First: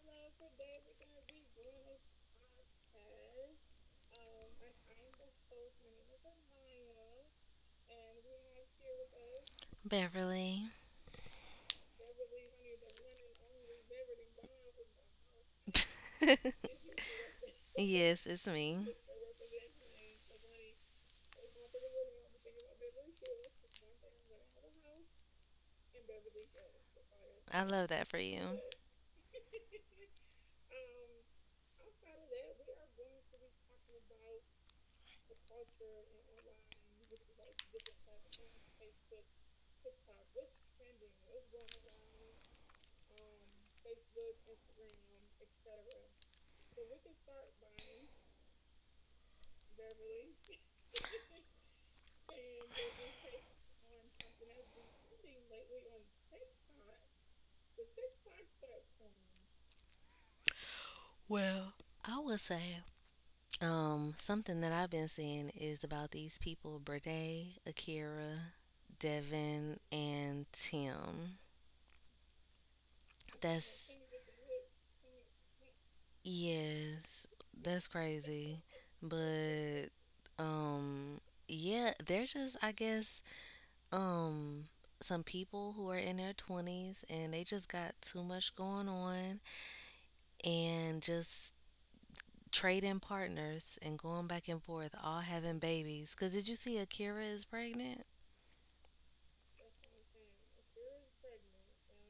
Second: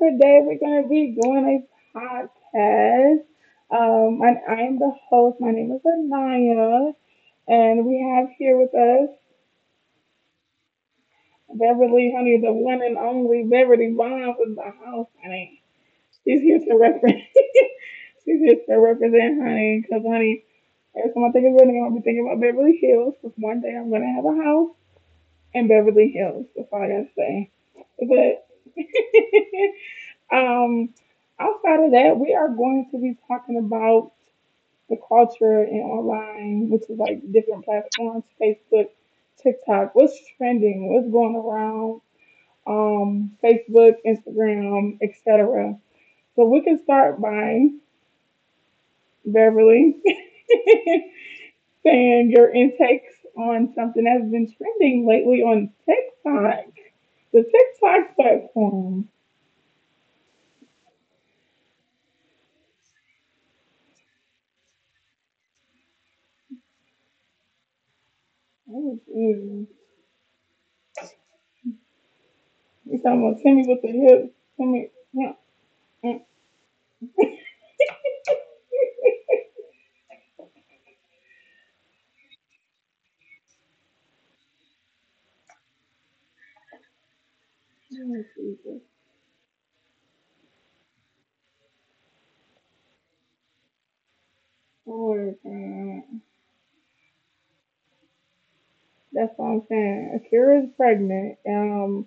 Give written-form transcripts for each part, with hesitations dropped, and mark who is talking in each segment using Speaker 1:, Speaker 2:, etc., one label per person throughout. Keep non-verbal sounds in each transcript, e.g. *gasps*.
Speaker 1: today we're going to be doing a podcast. And I am the host. My name is Anaya, and we have here with us
Speaker 2: Beverly.
Speaker 1: Beverly, honey, the one and only Beverly Bonds in the house, honey. She's here to
Speaker 2: *laughs*
Speaker 1: represent. *laughs*
Speaker 2: yes,
Speaker 1: She's
Speaker 2: it's
Speaker 1: here
Speaker 2: me.
Speaker 1: to represent, honey, because, honey, every time I think of Beverly, I'm going to be thinking about Beverly Hills, because one day I'm going to have a house in Beverly Hills. That's all I got to say.
Speaker 2: I love that for
Speaker 1: But
Speaker 2: you.
Speaker 1: *laughs* Um, Outside of that, we are going to be talking about the culture in online, which is like different platforms, Facebook, TikTok, what's trending, what's going around, Facebook, Instagram, etc. So we can start by Beverly *laughs* saying your intakes on something that's been trending lately on TikTok, the TikTok platform.
Speaker 2: Well, I will say something that I've been seeing is about these people Brede, Akira,
Speaker 1: Oh, geez.
Speaker 2: Devin, and Tim.
Speaker 1: You talking about Timmy with the
Speaker 2: That's,
Speaker 1: hips. Timmy, huh? And
Speaker 2: yes, that's crazy.
Speaker 1: *laughs*
Speaker 2: But, um, yeah, they're just, I guess, um some people who are in their 20s and they just got too much going on and just trading partners and going back and forth all
Speaker 1: what
Speaker 2: having babies because did you see Akira is pregnant?
Speaker 1: That's what I'm saying. Akira's pregnant.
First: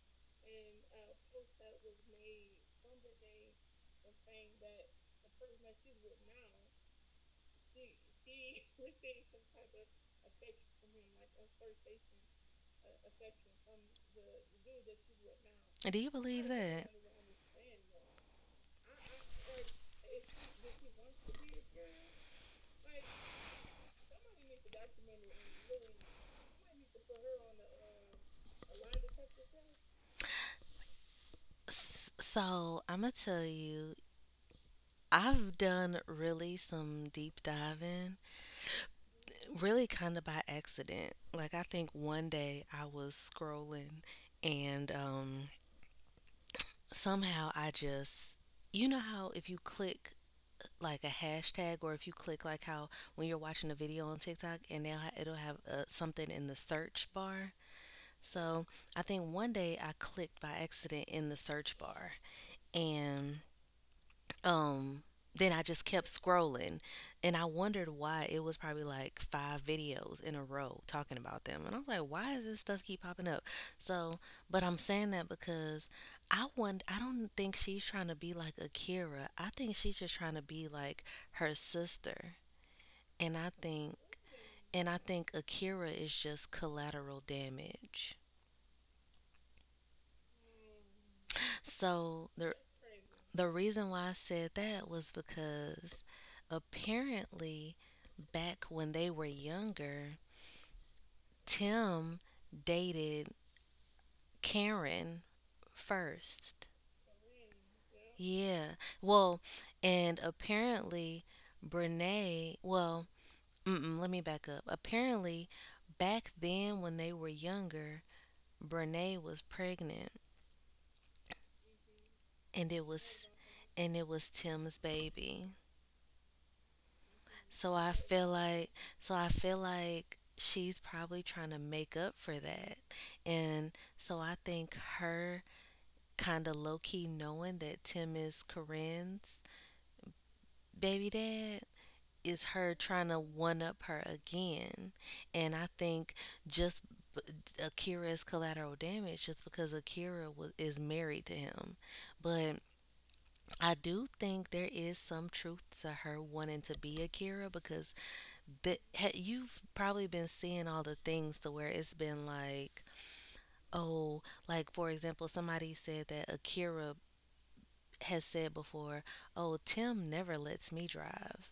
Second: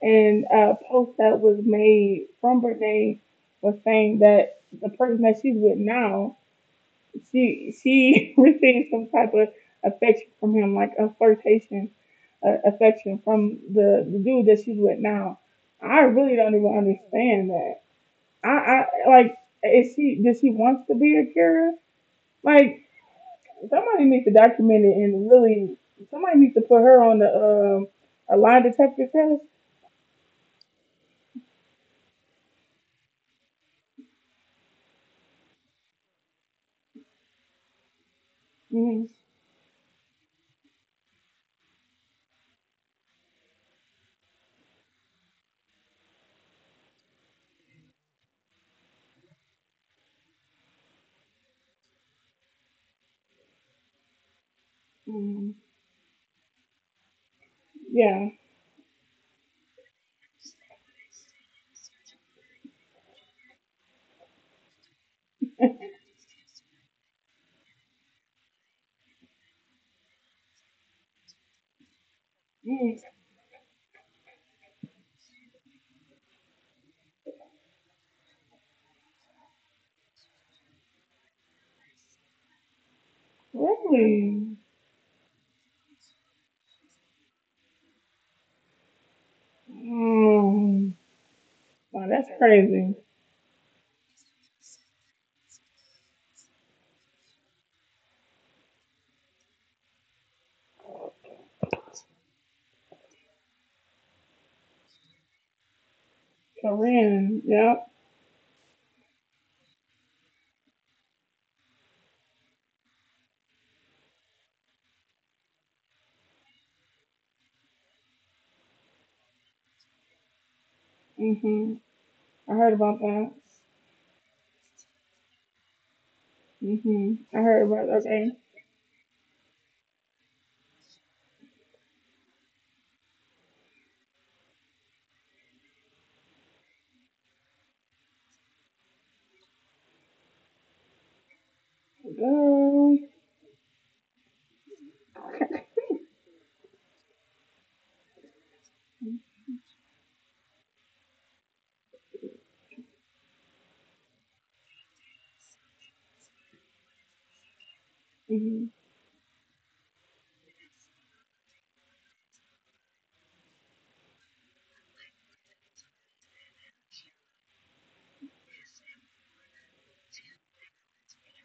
Speaker 1: And a post that was made from Brene was saying that the person that she's with now, she *laughs* received some type of affection from him, like a flirtation, affection from the dude that she's with now.
Speaker 2: Do
Speaker 1: I
Speaker 2: you
Speaker 1: really
Speaker 2: believe
Speaker 1: don't even
Speaker 2: that?
Speaker 1: understand that. I like, is she does she wants to be Akira? Like, somebody needs to document it and really, somebody needs to put her on the a lie detector test.
Speaker 2: So I'm gonna tell you, I've done really some deep diving,
Speaker 1: Mm.
Speaker 2: really kind of by accident. Like, I think one day I was scrolling and somehow I just, you know how if you click like a hashtag, or if you click like how when you're watching a video on TikTok and it'll
Speaker 1: Mm,
Speaker 2: have something in the search bar.
Speaker 1: yeah.
Speaker 2: So I think one day I clicked by accident in the search bar and um then I just
Speaker 1: *laughs*
Speaker 2: kept scrolling, and I wondered why it was probably like five videos in a row talking about them, and I was like, why does this stuff
Speaker 1: Mm.
Speaker 2: keep popping up? So, but I'm saying that because I don't think she's trying to be like Akira. I think she's just trying to be like her sister. and i think
Speaker 1: Really?
Speaker 2: and I think Akira is just collateral damage.
Speaker 1: Mm. Wow,
Speaker 2: so
Speaker 1: that's
Speaker 2: the
Speaker 1: crazy.
Speaker 2: The reason why I said that was because apparently back when they were younger, Tim dated Karen first.
Speaker 1: Corinne. Yep.
Speaker 2: Yeah. Well, and apparently Brene, well, mm-mm, let me back up. Apparently back then when they were younger, Brene was pregnant
Speaker 1: Hmm. I
Speaker 2: and
Speaker 1: heard
Speaker 2: it
Speaker 1: about
Speaker 2: was
Speaker 1: that.
Speaker 2: and it was Tim's baby.
Speaker 1: Hmm, I heard
Speaker 2: So I
Speaker 1: about.
Speaker 2: feel
Speaker 1: Okay.
Speaker 2: like, she's probably trying to make up for that. And so I think her kind of low key knowing that Tim is Corinne's baby dad is her
Speaker 1: Girl.
Speaker 2: trying to one up her again. And I think, just b- Akira is collateral damage just because is married to him. But I do think there is some truth to her wanting to be Akira because
Speaker 1: Hmm.
Speaker 2: you've probably been seeing all the things to where it's been like, oh, like for example, somebody said that Akira has said before, oh, Tim never lets me drive,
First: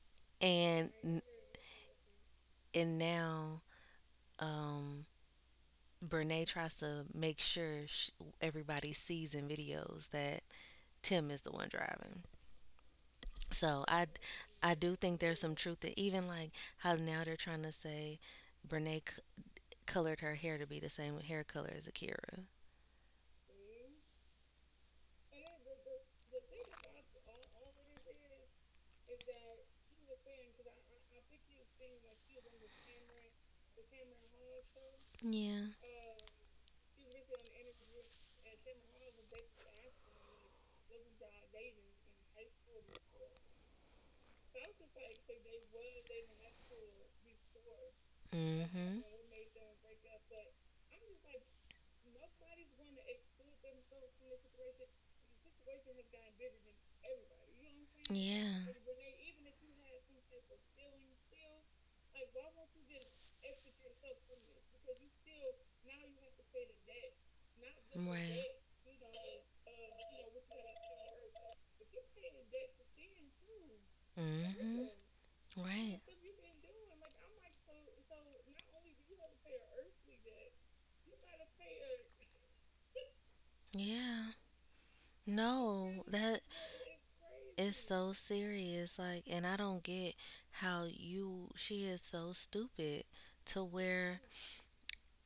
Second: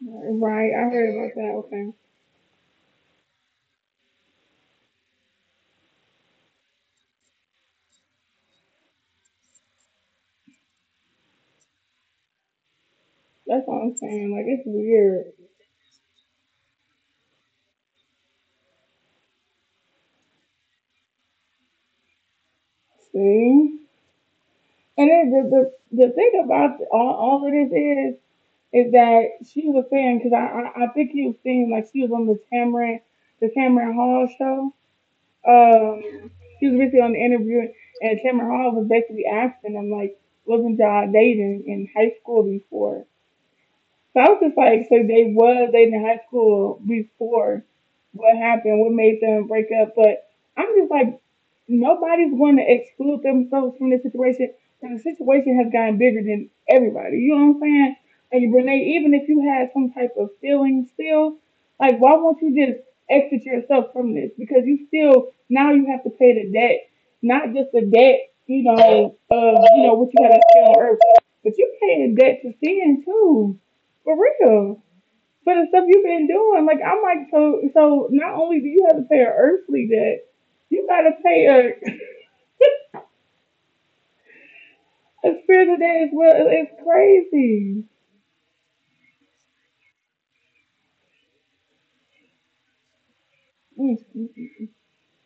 Speaker 1: Right, I
Speaker 2: and
Speaker 1: heard about that. Okay.
Speaker 2: and now um, Brene tries to make sure everybody sees in videos that Tim is the one driving.
Speaker 1: That's what
Speaker 2: So
Speaker 1: I'm saying. Like, it's
Speaker 2: I do think
Speaker 1: weird.
Speaker 2: there's some truth to even like how now they're trying to say Brene c- colored her hair to be the same hair color as Akira.
Speaker 1: See? And then the thing about all of this is that she was saying because I think you was saying like she was on the Tamron Hall show.
Speaker 2: Yeah.
Speaker 1: Um, she was basically on the interview, and Tamron Hall was basically asking them like, wasn't y'all dating in high school before? So I was just like, so they was dating in high school before. What happened? What
Speaker 2: Mm-hmm.
Speaker 1: made them break up? But I'm just like, nobody's going to exclude themselves from the situation. And the situation has gotten bigger than everybody. You know what I'm saying? And
Speaker 2: Yeah.
Speaker 1: Renee, even if you had some type of feeling still, like why won't you just exit yourself from this? Because you still now you have to pay the debt, not just the debt,
Speaker 2: Right.
Speaker 1: of you know what you gotta pay on earth, but you paying debt to sin too, for real.
Speaker 2: Mm-hmm.
Speaker 1: For the stuff
Speaker 2: Right.
Speaker 1: you've been doing, like I'm like so. So not only do you have to pay an earthly debt, you gotta pay a.
Speaker 2: Yeah.
Speaker 1: I feel
Speaker 2: No,
Speaker 1: today as
Speaker 2: that
Speaker 1: well. It's
Speaker 2: is
Speaker 1: crazy.
Speaker 2: so serious. Like, and I don't get she is so stupid to
Speaker 1: Mm.
Speaker 2: where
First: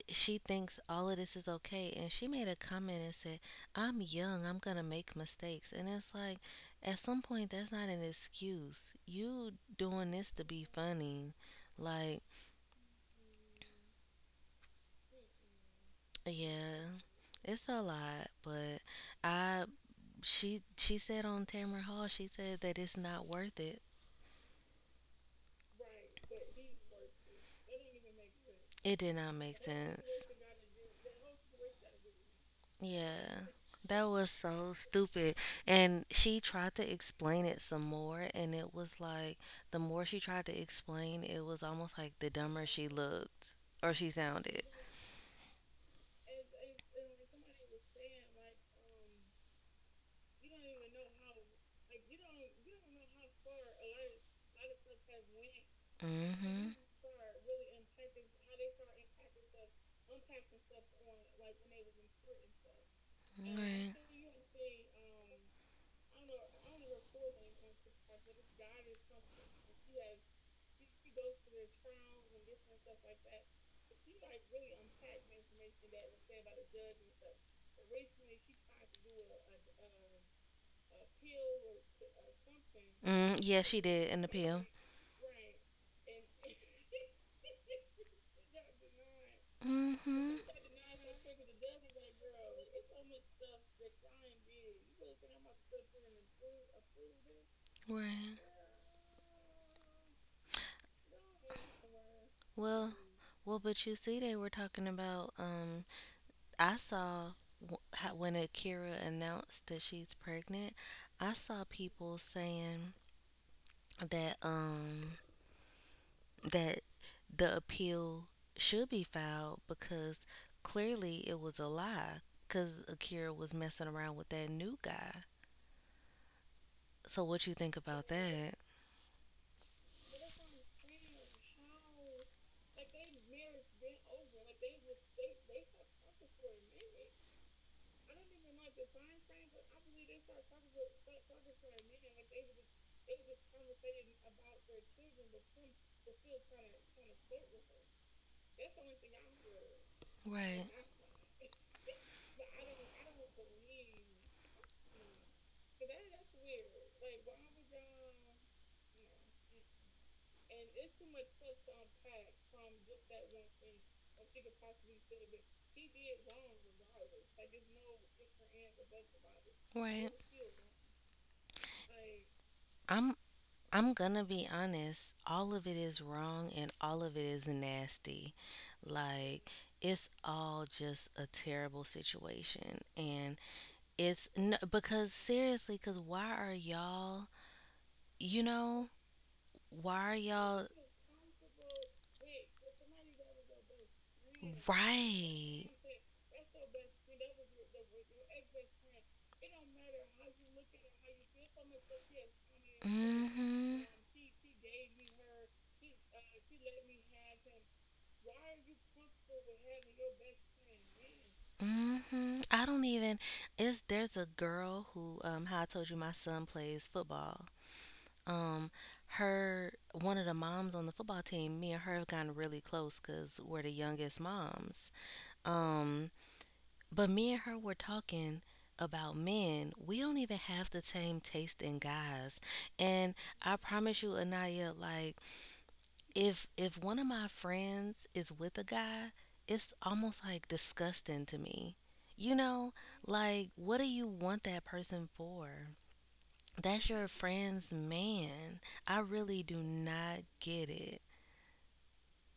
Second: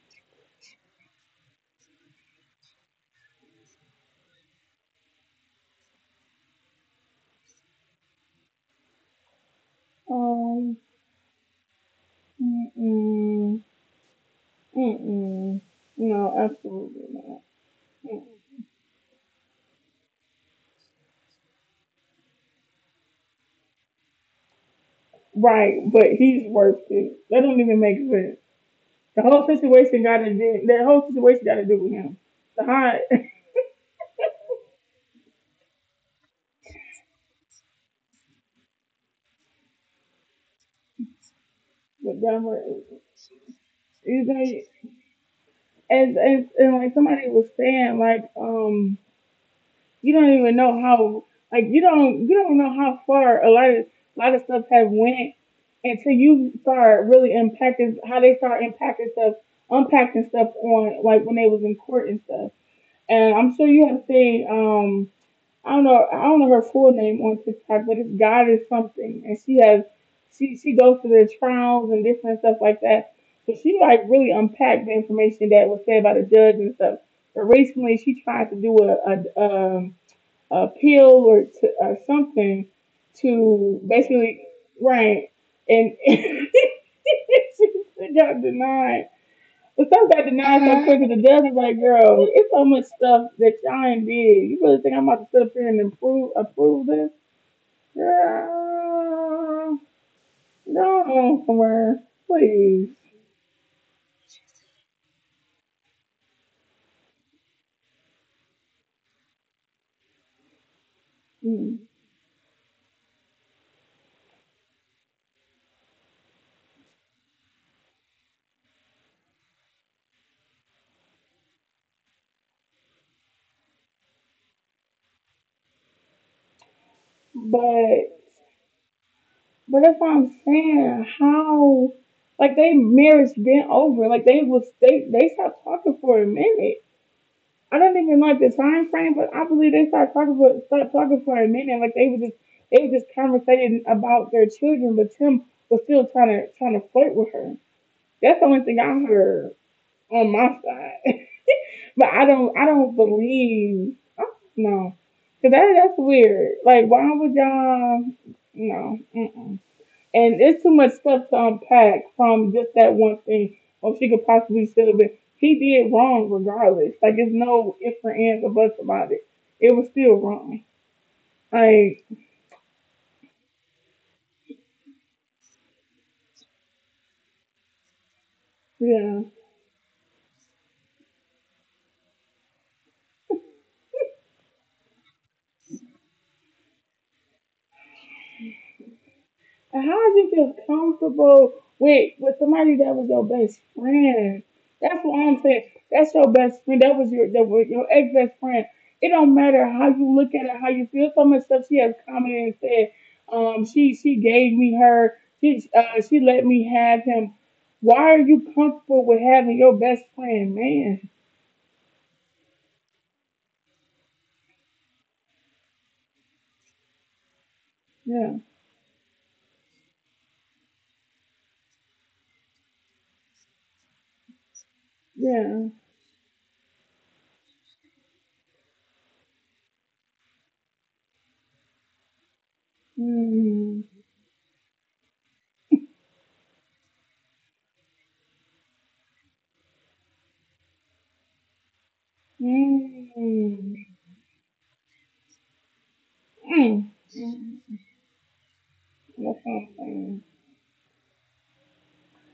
Speaker 2: she thinks all of this is okay, and she made a comment and said, I'm young, I'm gonna make mistakes. And it's like, at some point that's not an excuse, you doing this to be
Speaker 1: Um,
Speaker 2: funny. Like,
Speaker 1: mm-mm, mm-mm. No,
Speaker 2: yeah,
Speaker 1: absolutely not.
Speaker 2: it's a
Speaker 1: Mm.
Speaker 2: lot. But I she said on Tamara Hall, she said that it's not worth it.
Speaker 1: Right, but he's worth it. That don't even make sense.
Speaker 2: It did
Speaker 1: The
Speaker 2: not
Speaker 1: whole
Speaker 2: make
Speaker 1: situation got
Speaker 2: sense.
Speaker 1: to do. That whole situation got to do with him. The hot, *laughs*
Speaker 2: Yeah, that was so stupid. And she tried to explain it some more, and it was like the more she tried to explain, it was almost like
Speaker 1: but
Speaker 2: the
Speaker 1: that
Speaker 2: dumber she
Speaker 1: was-
Speaker 2: looked or she
Speaker 1: you
Speaker 2: sounded.
Speaker 1: know, *laughs* and like somebody was saying, like. You don't even know how, like, you don't know how far a lot of stuff have went, until you
Speaker 2: Mm-hmm.
Speaker 1: start really impacting how they start impacting stuff, unpacking stuff on like when they was in court and stuff. And I'm sure you
Speaker 2: Right.
Speaker 1: have seen. I don't know, I don't know her full name on TikTok, but it's God is something, and she has, she goes through the trials and different stuff like that. So she like really unpacked the information that was said by the judge and stuff. But recently she tried to do a pill or something,
Speaker 2: Mm, yeah, she
Speaker 1: to
Speaker 2: did in the
Speaker 1: basically,
Speaker 2: pill.
Speaker 1: right, and *laughs* it got denied. The stuff got
Speaker 2: Mm-hmm.
Speaker 1: denied so quick, and the judge was like, "Girl, it's so much stuff that y'all ain't did. You really think I'm about to sit up here and approve this?
Speaker 2: Right.
Speaker 1: Girl, go somewhere, please."
Speaker 2: Well, well, but you see, they were talking about, I saw how when Akira announced that she's pregnant, I saw
Speaker 1: Mm.
Speaker 2: people saying that that the appeal should be filed because clearly it was a lie, cuz Akira was messing around with that new guy. So what you think about
Speaker 1: But
Speaker 2: that?
Speaker 1: but that's what I'm saying. How, like, they marriage been over? Like they was, they stopped talking for a minute. I don't even like the time frame, but I believe they started talking for a minute. Like they were just conversating about their children, but Tim was still trying to flirt with her. That's the only thing I heard on my
Speaker 2: Right.
Speaker 1: side. *laughs* but I don't, I don't believe, I don't know. Cause that's weird. Like why would y'all, no. Mm-mm. And it's too much stuff to unpack from just that one thing, or she could possibly still be. He did wrong regardless. Like, it's no ifs or ands or buts about it. It was
Speaker 2: Right.
Speaker 1: still wrong. Like,
Speaker 2: I'm I'm gonna be honest, all of it is wrong and all of it is nasty.
Speaker 1: yeah.
Speaker 2: Like, it's all just a terrible situation. And it's no, because seriously, because you know,
Speaker 1: And
Speaker 2: why are
Speaker 1: how did you feel
Speaker 2: y'all,
Speaker 1: comfortable with somebody that was your best friend? That's what I'm
Speaker 2: right?
Speaker 1: saying. That's your best friend. That was your, that was your ex best friend. It don't matter how you look at it, how you feel. So much stuff she has commented and said.
Speaker 2: Mm
Speaker 1: Um,
Speaker 2: hmm.
Speaker 1: she she gave me her. She, she let me have him. Why are you comfortable with having your best friend, man?
Speaker 2: Mm-hmm. I don't even. It's there's a girl who how I told you my son plays football,
Speaker 1: Yeah,
Speaker 2: um her one of the moms on the football team, me and her have gotten really close because we're the youngest moms.
Speaker 1: yeah.
Speaker 2: um but me and her were talking about men. We don't even have the same taste in guys. And I
Speaker 1: Mm,
Speaker 2: promise you, Anaya, like if one of my friends is with a guy, it's almost like disgusting to me. You know, like what do
Speaker 1: mm,
Speaker 2: you want that person for?
Speaker 1: mm.
Speaker 2: That's your friend's
Speaker 1: That's
Speaker 2: man. I
Speaker 1: what
Speaker 2: really do
Speaker 1: I'm
Speaker 2: not
Speaker 1: saying.
Speaker 2: get it.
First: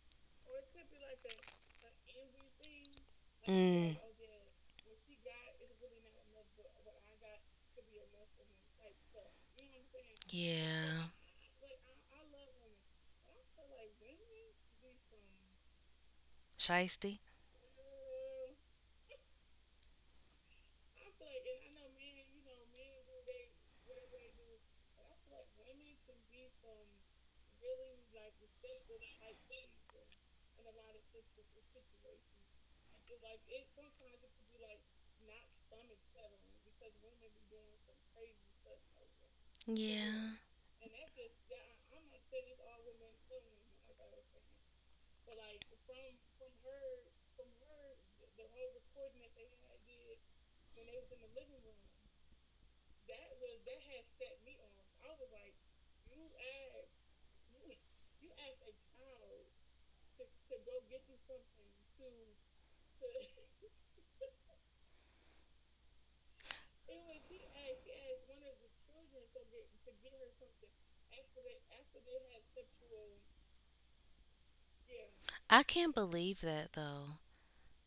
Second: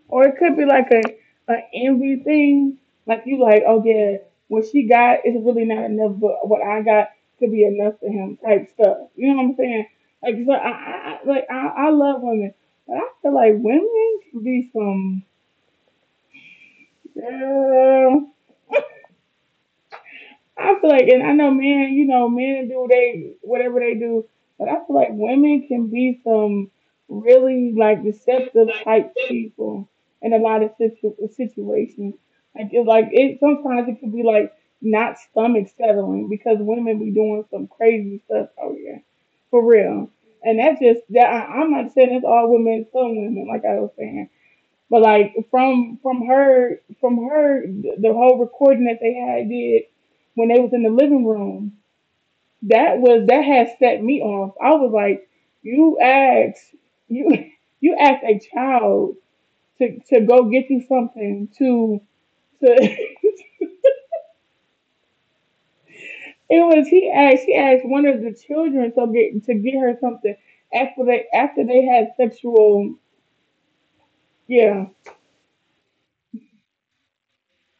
Speaker 1: Or it could be like a envy thing. Like you like, oh
Speaker 2: Mm,
Speaker 1: yeah, what she got is really not enough, but what I got could be enough for him type stuff. You know what I'm saying? Like, so I,
Speaker 2: yeah.
Speaker 1: I like I, I love women. But I feel like women can be some,
Speaker 2: Shiesty?
Speaker 1: girl. I feel like, and I know men, men do they whatever they do, but I feel like women can be some really like deceptive type people in a lot of situations. Like it's like, it sometimes it can be like not stomach settling because women be doing some crazy stuff. Oh yeah, for real.
Speaker 2: Yeah.
Speaker 1: And that's just that, I'm not saying it's all women, some women, like I was saying. But like from her the whole recording that they had did, when they was in the living room, that had set me off. I was like, you asked you *laughs* you asked a child to go get you something to *laughs* it was, he asked she asked one of the children to get her something, after they had sexual, yeah.
Speaker 2: I can't believe that though.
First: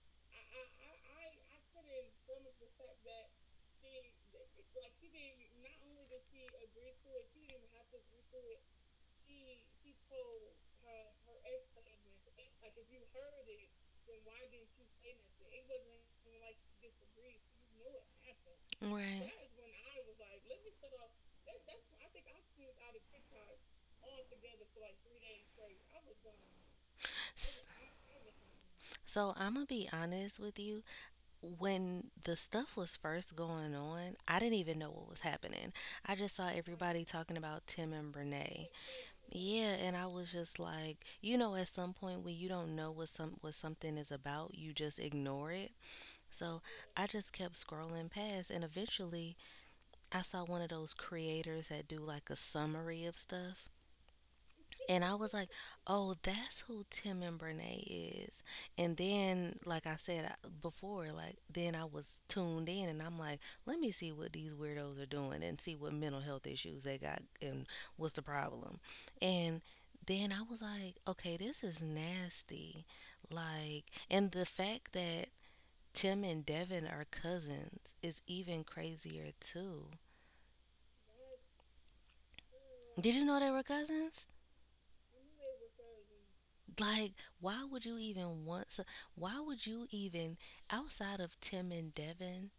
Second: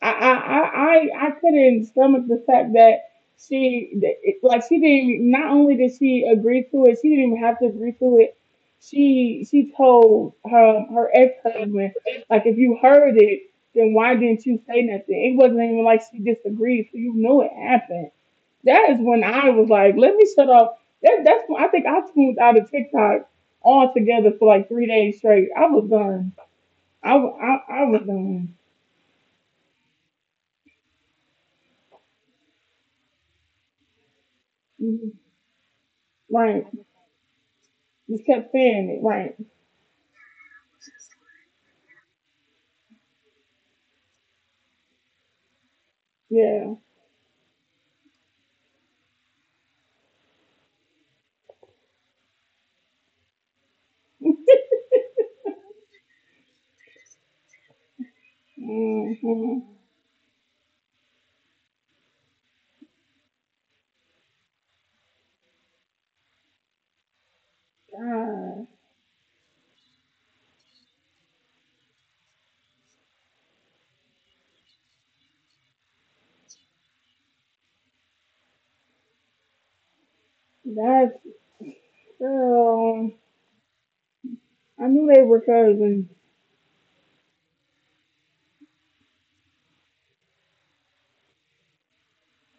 Speaker 1: I couldn't stomach the fact that she that it- like she didn't, not only did she agree to it, she didn't even have to agree to it. She told her ex husband, like, if you heard it, then why didn't you say nothing? It wasn't even like she disagreed, so you knew it happened. That is when
Speaker 2: Right.
Speaker 1: I was like, let me shut off. That's when I think I tuned out of TikTok altogether for like 3 days straight. I was done. I wa-
Speaker 2: S-
Speaker 1: I, I was done.
Speaker 2: So I'm gonna be honest with you. When the stuff was first going on, I didn't even know what was
Speaker 1: Mhm.
Speaker 2: happening. I just saw
Speaker 1: Right.
Speaker 2: everybody talking about Tim and
Speaker 1: You kept
Speaker 2: Brene.
Speaker 1: saying it, right?
Speaker 2: Yeah, and I was just like, you know, at some point when you don't know what something is about, you just ignore it. So
Speaker 1: Yeah.
Speaker 2: I just kept scrolling past, and eventually I saw one of those creators that do like a summary of stuff. And I was like, oh, that's who Tim and Brene is. And then,
Speaker 1: Hmm.
Speaker 2: like I said before, like, then I was tuned in and I'm like, let me see what these weirdos are doing and see what mental health issues they got and what's the
Speaker 1: God,
Speaker 2: problem. And then I was like, okay, this is nasty. Like, and the fact that Tim and Devin are cousins is even crazier, too.
Speaker 1: that's, girl.
Speaker 2: Did you know they were cousins?
Speaker 1: I knew they were cousins.
Speaker 2: Like, why would you even want? So, why would you even, outside of Tim and Devin?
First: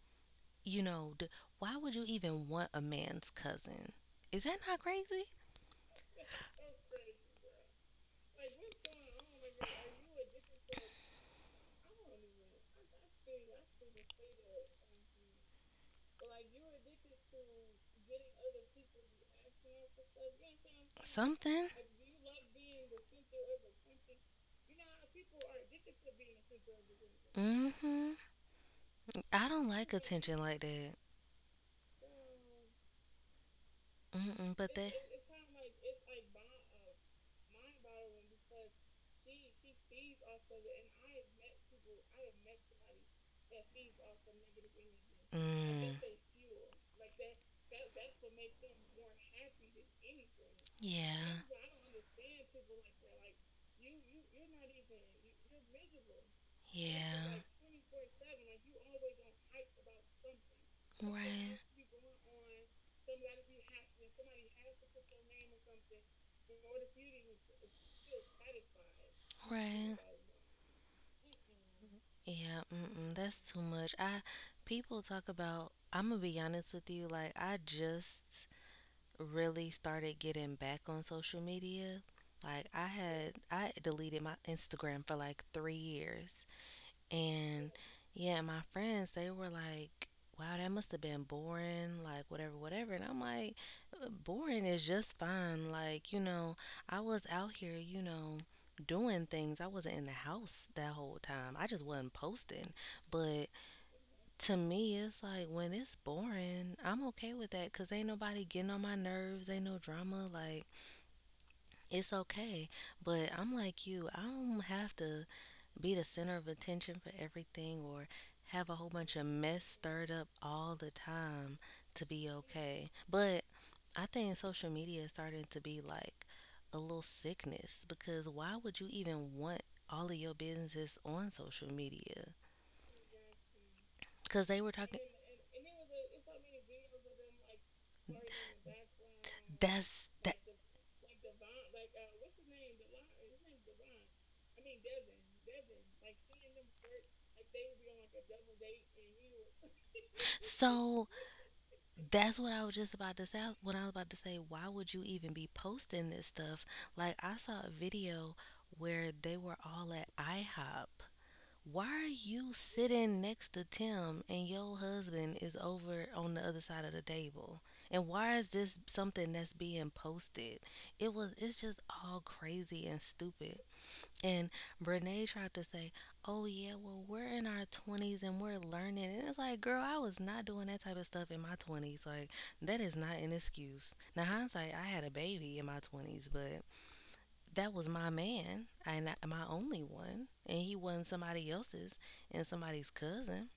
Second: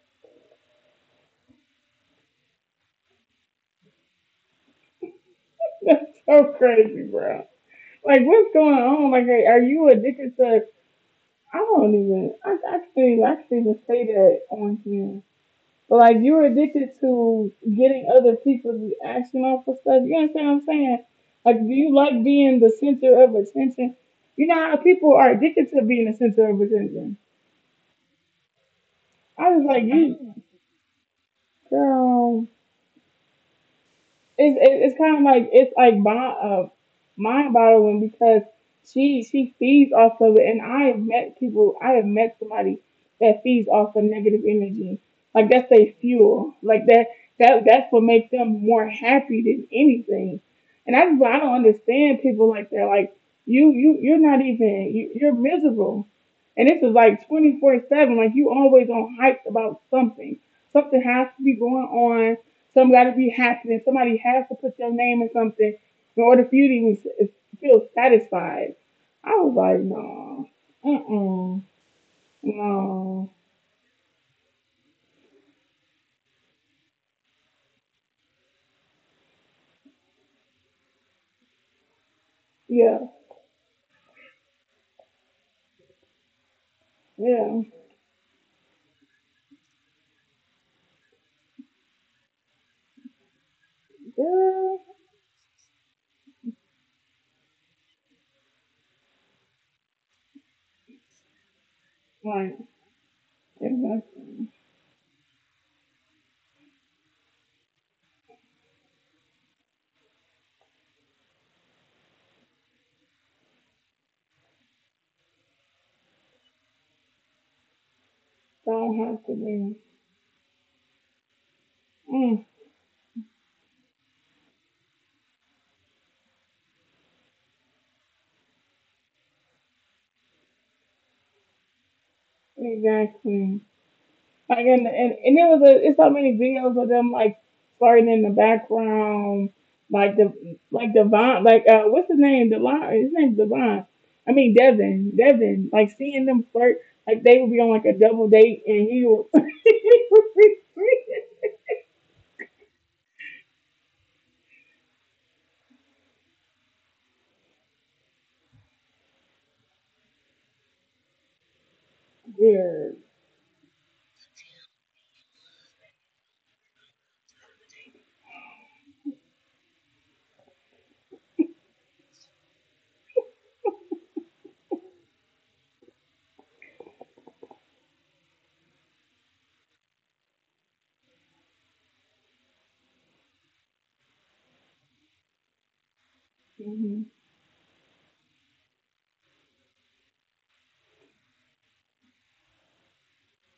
Speaker 2: You know, d- why would you even want a man's cousin? Is that not crazy?
Speaker 1: *laughs* That's so crazy, bro. Like, what's going on? Like, are you addicted to? I don't even. I feel I can even say that on here. But like, you're addicted to getting other people's reaction off of stuff. You understand what I'm saying? Like,
Speaker 2: Something.
Speaker 1: do you like being the center of attention? You know how people are addicted to being the center of attention.
Speaker 2: Mm-hmm. I
Speaker 1: I was
Speaker 2: don't
Speaker 1: like,
Speaker 2: like attention
Speaker 1: you.
Speaker 2: like that.
Speaker 1: Girl,
Speaker 2: Mm-mm.
Speaker 1: it's, it,
Speaker 2: But that.
Speaker 1: it's kind of like, it's like, mind boggling, because she feeds off of it, and I have met people, I have met somebody that feeds off of negative energy, like that's their
Speaker 2: Mm.
Speaker 1: fuel, like that that's what makes them more happy than anything, and that's why
Speaker 2: Yeah.
Speaker 1: I don't understand people like that. Like you're not even you, you're miserable, and this is like
Speaker 2: Yeah.
Speaker 1: 24/7. Like you always on hype about something, something has to be
Speaker 2: Right.
Speaker 1: going on, some got to be happening. Somebody has to put your name in something in order for you to even feel satisfied. I was like,
Speaker 2: Right.
Speaker 1: no, mm-mm,
Speaker 2: Yeah, mm-mm,
Speaker 1: no,
Speaker 2: that's too much. I People talk about. I'm gonna be honest with you. Like I just really started getting back on social media. Like
Speaker 1: yeah,
Speaker 2: I deleted my Instagram for like 3 years.
Speaker 1: yeah,
Speaker 2: And yeah, my friends, they were like, wow, that must have been boring, like whatever, whatever. And I'm like, Uh, boring
Speaker 1: girl,
Speaker 2: is just fine. Like, you know, I was out here, you know, doing things. I wasn't in the house that whole time. I just wasn't
Speaker 1: like,
Speaker 2: posting. But
Speaker 1: it doesn't,
Speaker 2: to me, it's like when it's boring, I'm okay with that because ain't nobody getting on my nerves, ain't no drama. Like, it's okay. But I'm like you, I don't have to be the center of attention for everything or have a whole
Speaker 1: don't
Speaker 2: bunch
Speaker 1: have
Speaker 2: of
Speaker 1: to
Speaker 2: mess
Speaker 1: be.
Speaker 2: stirred up all the time to be
Speaker 1: Mm,
Speaker 2: okay. But I think social media is starting to be like a little sickness because why would you even want all of your businesses on social media?
Speaker 1: exactly.
Speaker 2: Because they
Speaker 1: Like,
Speaker 2: were
Speaker 1: and
Speaker 2: talking,
Speaker 1: and, and it was it's so many videos of them like flirting in the background,
Speaker 2: that's
Speaker 1: like
Speaker 2: that.
Speaker 1: the like Devon, like, what's his name? Devon, his name's Devon. I mean, Devin, Devin. Like seeing them flirt, like they would be on like a double date, and he would. *laughs*
Speaker 2: So, that's what I was just about to say. Why would you even be posting this stuff? Like, I saw a video where they were all at IHOP. Why are you
Speaker 1: Weird.
Speaker 2: sitting next to Tim and your husband is over on the other side of the table? And why is this something that's being posted? It's just all crazy and stupid. And Brene tried to say, oh, yeah, well, we're in our 20s and we're learning. And it's like, girl, I was not doing that type of stuff in my 20s. Like, that is not an excuse. Now, hindsight, I had a baby in my 20s, but
Speaker 1: Hmm.
Speaker 2: that was my man, and my only one. And he wasn't somebody else's and somebody's cousin.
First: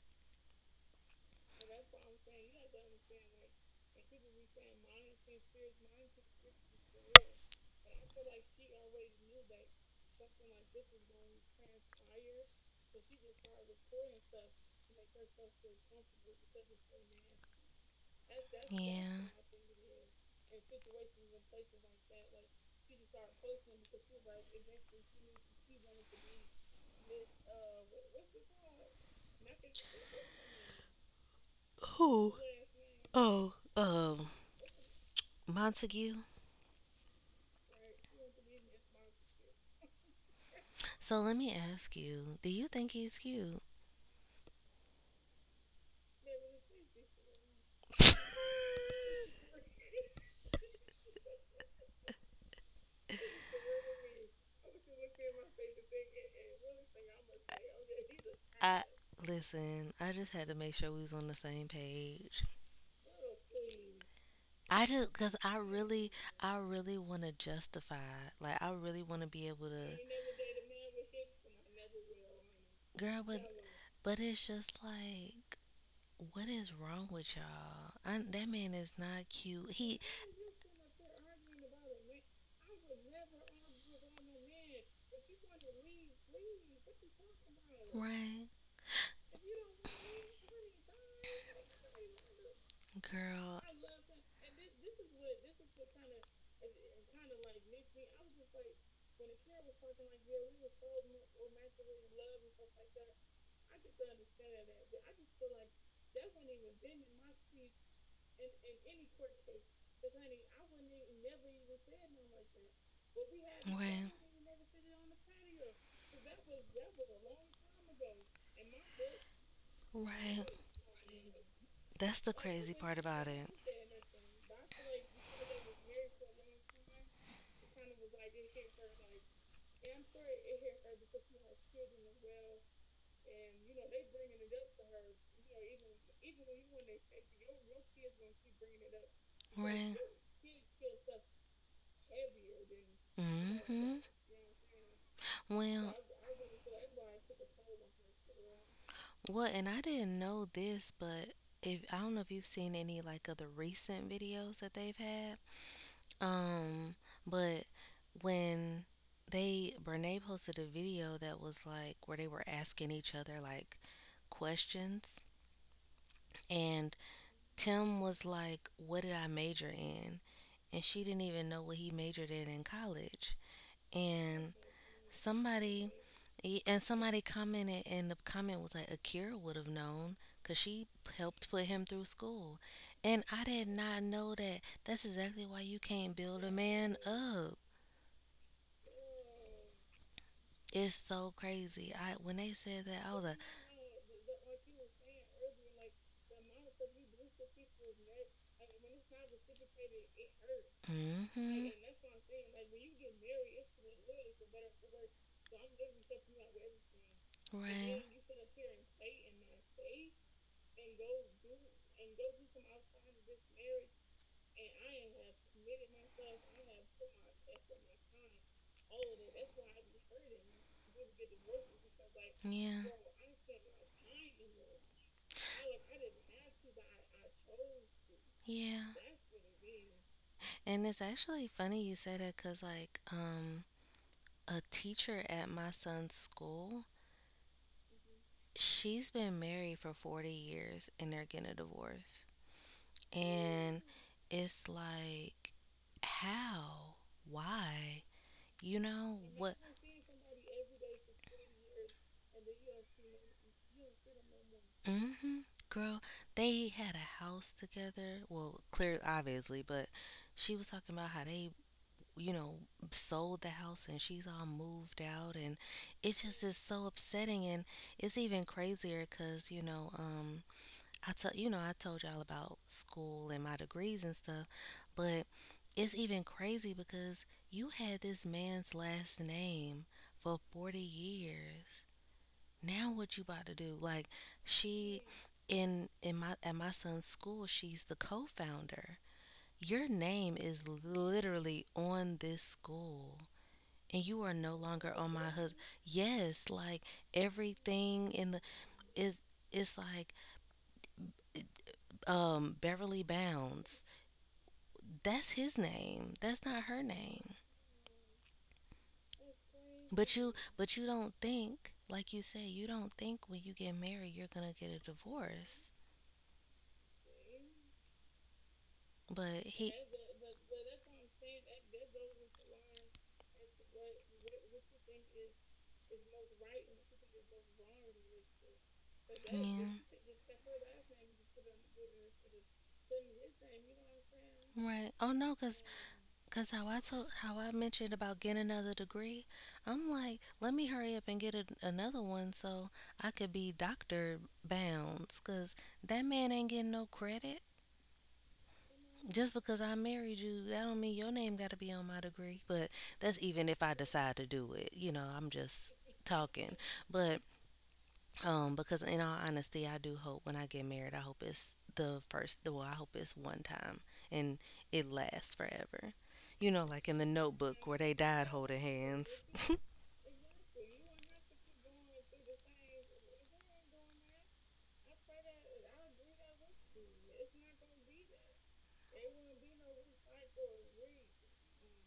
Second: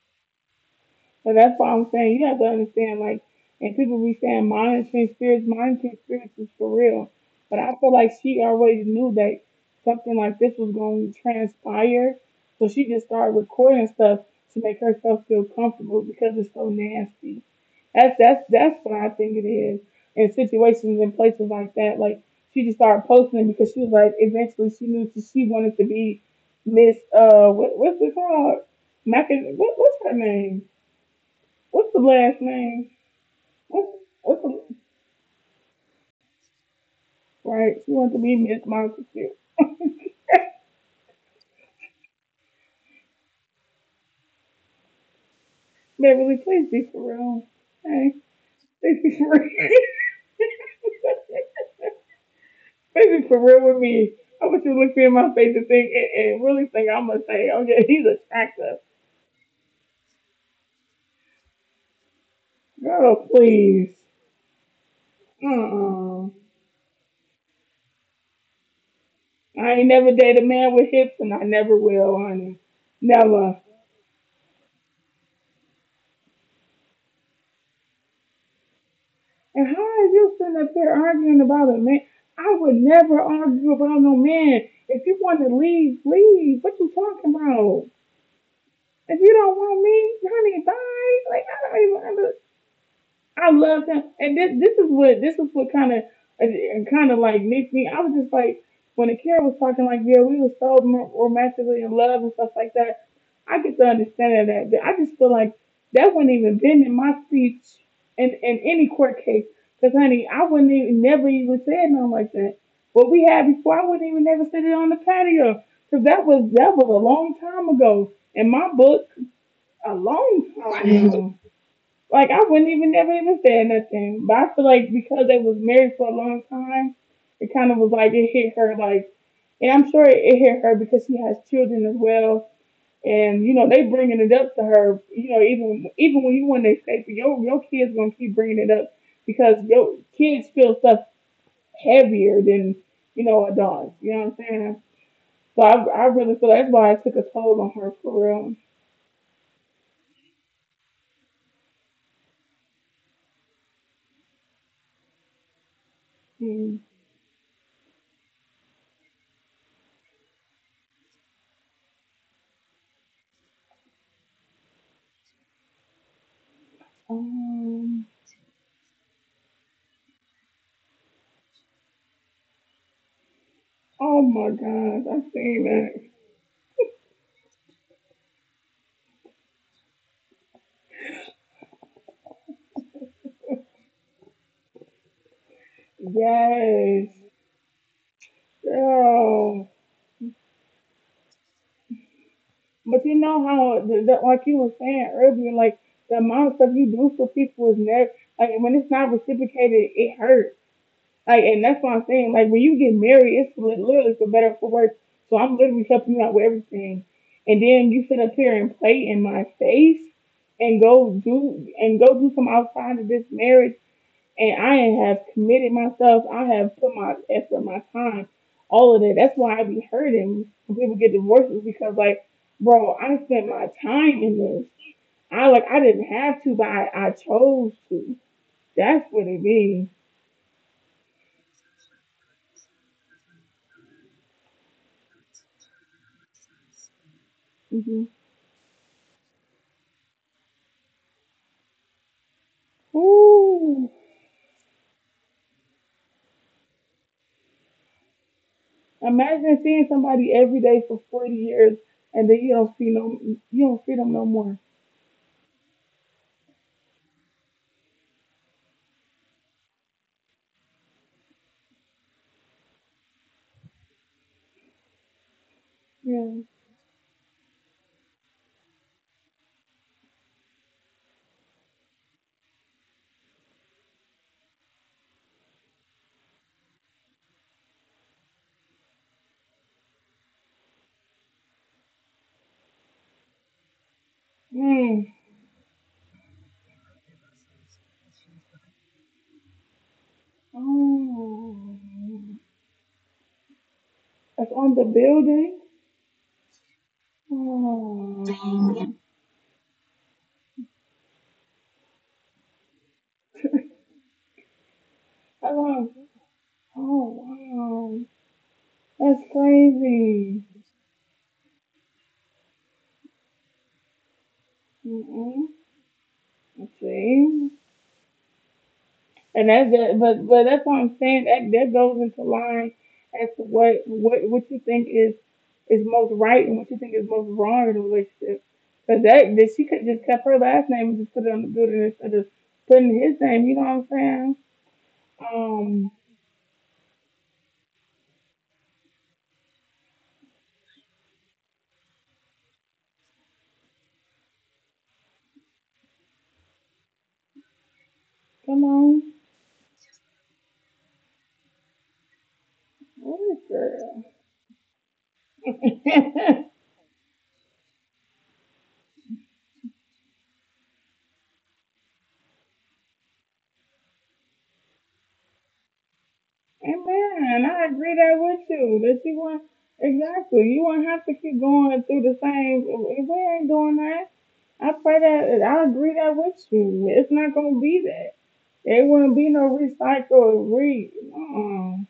Speaker 1: And that's why I'm saying you have to understand, like, and people be saying monitoring spirits is for real. But I feel like she already knew that something like this was going to transpire. So she just started recording stuff to make herself feel comfortable because it's so nasty. That's what I
Speaker 2: Yeah.
Speaker 1: think it is. In situations and places like that, like she just started posting it because she was like, eventually she knew she wanted to be Miss what, what's it called? Mac what, what's her name? What's the
Speaker 2: Who?
Speaker 1: last name?
Speaker 2: Oh,
Speaker 1: What's what's the
Speaker 2: Montague.
Speaker 1: Right? You want to be Miss Monster too?
Speaker 2: So let me ask you, do you think he's cute?
Speaker 1: Beverly, please be for real. Hey, please be for
Speaker 2: *laughs*
Speaker 1: real. *laughs* Please be for real with me. I want you to look me in my face and think and really think I'm gonna say, oh yeah, *laughs* he's attractive.
Speaker 2: I listen. I just had to make sure we was on the same page.
Speaker 1: Girl, please.
Speaker 2: I just because
Speaker 1: Uh-uh.
Speaker 2: I really want to justify. Like I really want to be
Speaker 1: I
Speaker 2: able
Speaker 1: ain't
Speaker 2: to,
Speaker 1: never dated a man with hips, and I never will, honey.
Speaker 2: girl. But
Speaker 1: Never.
Speaker 2: but it's just like, what is wrong with y'all? That man is not
Speaker 1: And
Speaker 2: cute.
Speaker 1: how are
Speaker 2: He
Speaker 1: you sitting up there arguing about a man? I would never argue about no man. If you want to leave, leave. What you talking about?
Speaker 2: right,
Speaker 1: If you don't want me, honey, bye. Like I don't even. Under, I
Speaker 2: girl.
Speaker 1: love that, and this is what kind of like makes me. I was just like when Akira was talking like, yeah, we were so romantically in love and stuff like that. I get the understanding of that, but I just feel like that wouldn't even been in my speech in any court case. Cause honey, I wouldn't even never even said nothing like that. What we had before, I wouldn't
Speaker 2: Right,
Speaker 1: even never said it on the patio. Cause that was a long time ago in my book, a long
Speaker 2: right.
Speaker 1: time ago.
Speaker 2: That's
Speaker 1: Like
Speaker 2: the
Speaker 1: I wouldn't
Speaker 2: crazy
Speaker 1: even
Speaker 2: part
Speaker 1: never
Speaker 2: about
Speaker 1: even
Speaker 2: it.
Speaker 1: said nothing. But I feel like because they was married for a long time, it kind of was like it hit her like, and I'm sure it hit her because she has children as well. And you know they bringing it up to her. You know even when you want to escape, your kids gonna keep bringing it up because your
Speaker 2: Right.
Speaker 1: kids feel stuff heavier than you know adults.
Speaker 2: Hmm.
Speaker 1: You know what I'm saying? So
Speaker 2: Well,
Speaker 1: I really feel that's why it took a toll on her for real.
Speaker 2: well, and I didn't know this, but if I don't know if you've seen any like of the recent videos that they've had.
Speaker 1: Hmm.
Speaker 2: Um, but when they Brene posted a video that was like where they were asking each other like questions, and Tim
Speaker 1: Um,
Speaker 2: was like, what did I major in? And she didn't even know what he majored in college.
Speaker 1: oh my
Speaker 2: And
Speaker 1: God, I've seen
Speaker 2: Somebody,
Speaker 1: that.
Speaker 2: somebody commented, and the comment was like, Akira would have known because she helped put him through school. And I did not know that. That's exactly why you can't build a man
Speaker 1: Yes,
Speaker 2: up.
Speaker 1: girl.
Speaker 2: It's so crazy. I When they said
Speaker 1: But
Speaker 2: that,
Speaker 1: you
Speaker 2: I was
Speaker 1: know
Speaker 2: like,
Speaker 1: how, like you were saying earlier, like the amount of stuff you do for people is never, like when it's not reciprocated, it hurts. Like, and
Speaker 2: mm-hmm,
Speaker 1: that's what I'm saying. Like when you get married, it's literally for better or for worse. So I'm literally helping you out with everything. And then you
Speaker 2: right,
Speaker 1: sit up here and play in my face and go do some outside of this marriage. And I have committed myself. I have put my effort, my time, all of that. That's why I be hurting when people get divorces because, like,
Speaker 2: yeah,
Speaker 1: bro, I spent my time in this. I didn't have to, but I chose to.
Speaker 2: yeah.
Speaker 1: That's what it is.
Speaker 2: And it's actually funny you say that because, like, a teacher at my son's school,
Speaker 1: Mm-hmm.
Speaker 2: she's been married for 40 years and they're getting a divorce.
Speaker 1: Ooh,
Speaker 2: And it's like, how? Why? You know
Speaker 1: imagine
Speaker 2: what?
Speaker 1: seeing somebody every day for 40 years and then you don't see no, you don't see them no more.
Speaker 2: mm hmm Girl, they had a house together. Well, clear, obviously, but she was talking about how they, you know, sold the house and she's all moved out, and it
Speaker 1: Yeah.
Speaker 2: just is so upsetting, and it's even crazier because I tell you know I told y'all about school and my degrees and stuff, but it's even crazy because you had this man's last name for 40 years. Now what you about to do? Like
Speaker 1: Mm.
Speaker 2: she in my at my son's school, she's the co-founder. Your name is literally
Speaker 1: Oh,
Speaker 2: on this school. And you are
Speaker 1: that's
Speaker 2: no
Speaker 1: on the
Speaker 2: longer on my
Speaker 1: building.
Speaker 2: hus. Yes, like everything
Speaker 1: Oh.
Speaker 2: in the is it's like Beverly Bounds. That's his
Speaker 1: Oh,
Speaker 2: name. That's not her
Speaker 1: oh
Speaker 2: name.
Speaker 1: wow. That's
Speaker 2: But
Speaker 1: crazy.
Speaker 2: you but you don't think, like you say, you don't think when you get married you're gonna get a
Speaker 1: Mm-hmm.
Speaker 2: divorce.
Speaker 1: See? And
Speaker 2: But
Speaker 1: that's
Speaker 2: he
Speaker 1: that, but that's what I'm saying. That that goes into line as to what you think is most right and what you think is most wrong in a relationship. Cause that she could
Speaker 2: yeah.
Speaker 1: just kept her last name and just put it on the building instead of putting his name. You know what I'm saying?
Speaker 2: Right. Oh no, cause,
Speaker 1: Um,
Speaker 2: cause how I mentioned about getting another degree, I'm like, let me hurry up and get a, another one so I could be doctor bounds, cause that man ain't getting no credit.
Speaker 1: come on,
Speaker 2: Just because I married you, that don't mean your name got to be on my degree. But
Speaker 1: what
Speaker 2: that's even if I
Speaker 1: is
Speaker 2: decide to do it. You know, I'm just
Speaker 1: that?
Speaker 2: talking.
Speaker 1: *laughs*
Speaker 2: But because in all honesty, I do hope when I get married, I hope it's the first. Well, I hope it's one time and it lasts forever. You know, like in the
Speaker 1: Amen. I
Speaker 2: Notebook where
Speaker 1: agree
Speaker 2: they
Speaker 1: that
Speaker 2: died
Speaker 1: with
Speaker 2: holding
Speaker 1: you. That you
Speaker 2: hands.
Speaker 1: want
Speaker 2: *laughs*
Speaker 1: exactly. You won't have to keep going through the same. We ain't doing that. I pray that I agree that with you. It's not gonna be that. There wouldn't be no recycle, re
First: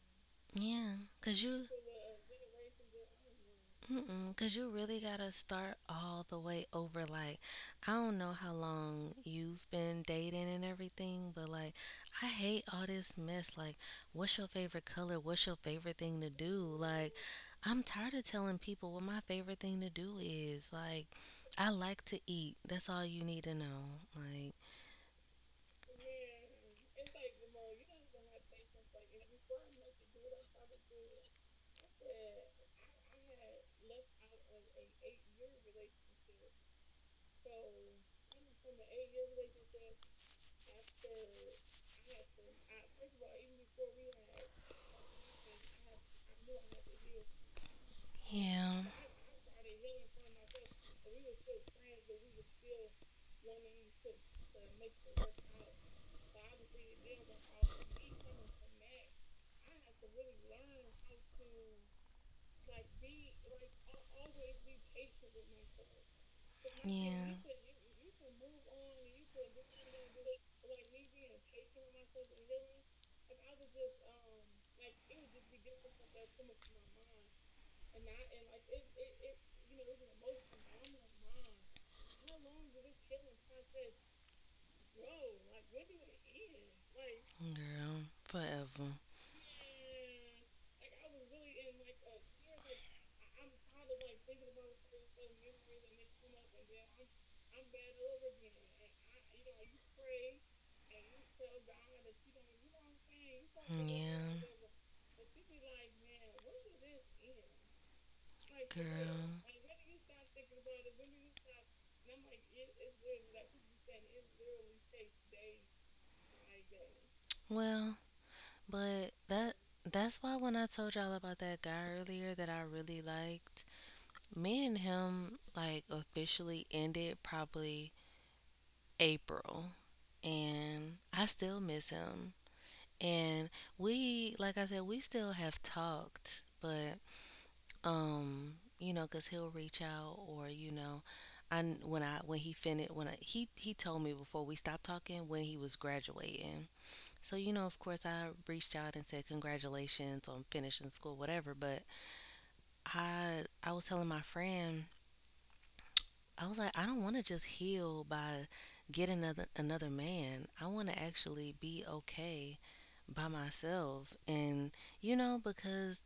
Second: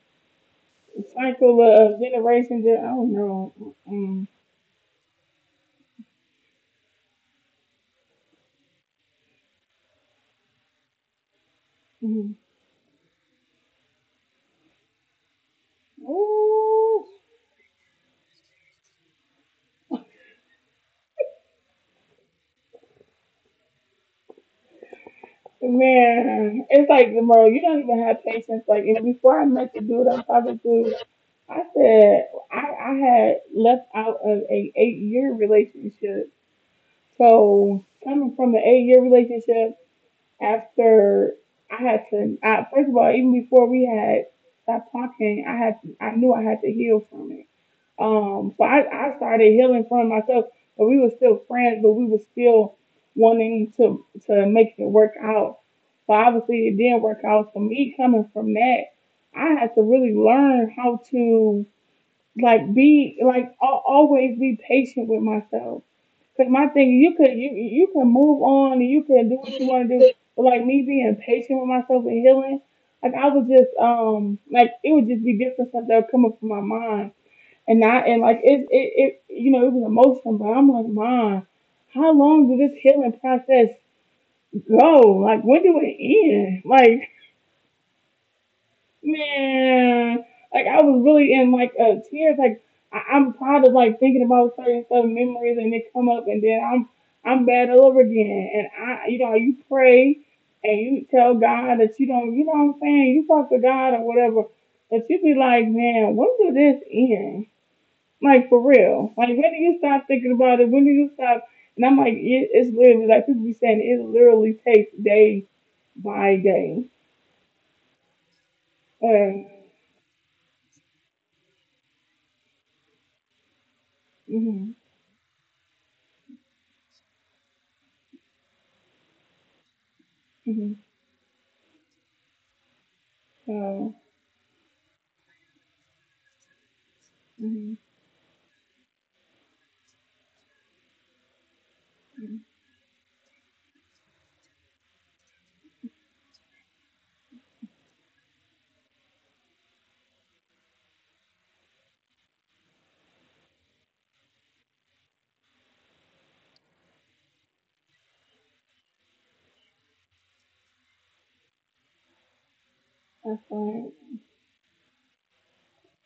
Speaker 2: Yeah, cause
Speaker 1: cycle
Speaker 2: you
Speaker 1: of generations. I don't know. Mm-mm.
Speaker 2: mm-mm, cause you really gotta start all the way over. Like, I don't know how long you've been dating and everything, but like, I
Speaker 1: Mm.
Speaker 2: hate all this mess. Like, what's your favorite color? What's your favorite thing to do?
Speaker 1: Ooh,
Speaker 2: Like, I'm tired of telling people what my favorite thing to do is. Like, I like to eat. That's all you need to know. Like,
Speaker 1: man, it's like the bro. You don't even have patience. Like and before I met the dude I'm talking to. I said I had left out of a 8 year relationship. So coming from an 8 year relationship after I had to I, first of all, even before we had stopped talking, I knew I had to heal from it. So
Speaker 2: yeah,
Speaker 1: I started healing from myself, but we were still friends, but we were still wanting to make it work out. But obviously it didn't work out. So me coming from that, I had to really learn how to be like always be patient with myself. Cause my thing, you could
Speaker 2: yeah,
Speaker 1: you can move on and you can do what you want to do. But like me being patient with myself and healing, like I was just like it would just be different stuff that would come up in my mind and not and like it you know it was emotional, but I'm like mom, how long will this healing process go? Like when do it end? Like
Speaker 2: girl, forever.
Speaker 1: man, like I was really in like tears. Like I'm proud of like thinking about certain stuff, memories, and they come up, and then I'm bad all over again. And I, you know, you pray and you tell God that you don't, you know what I'm saying? You talk to God or
Speaker 2: Yeah,
Speaker 1: whatever, but you be like, man, when do this end? Like for real? Like
Speaker 2: girl.
Speaker 1: when do you stop thinking about it? When do you stop? And I'm like, it's literally like people be saying it literally takes day by day.
Speaker 2: Well, But
Speaker 1: Uh,
Speaker 2: that that's why when I told y'all about that guy earlier that I really liked, me
Speaker 1: hmm.
Speaker 2: and him like officially ended probably April. And I still miss him. And
Speaker 1: So
Speaker 2: we, like I said, we still have talked, but
Speaker 1: mhm,
Speaker 2: you know because he'll reach out or you know I kn- when I when he finished when I, he told me before we stopped talking when he was graduating, so you know of course I reached out and said congratulations on finishing school whatever, but I was telling my friend, I was like I don't want to just heal by getting another man, I want to actually be okay by
Speaker 1: that's like,
Speaker 2: myself, and you know, because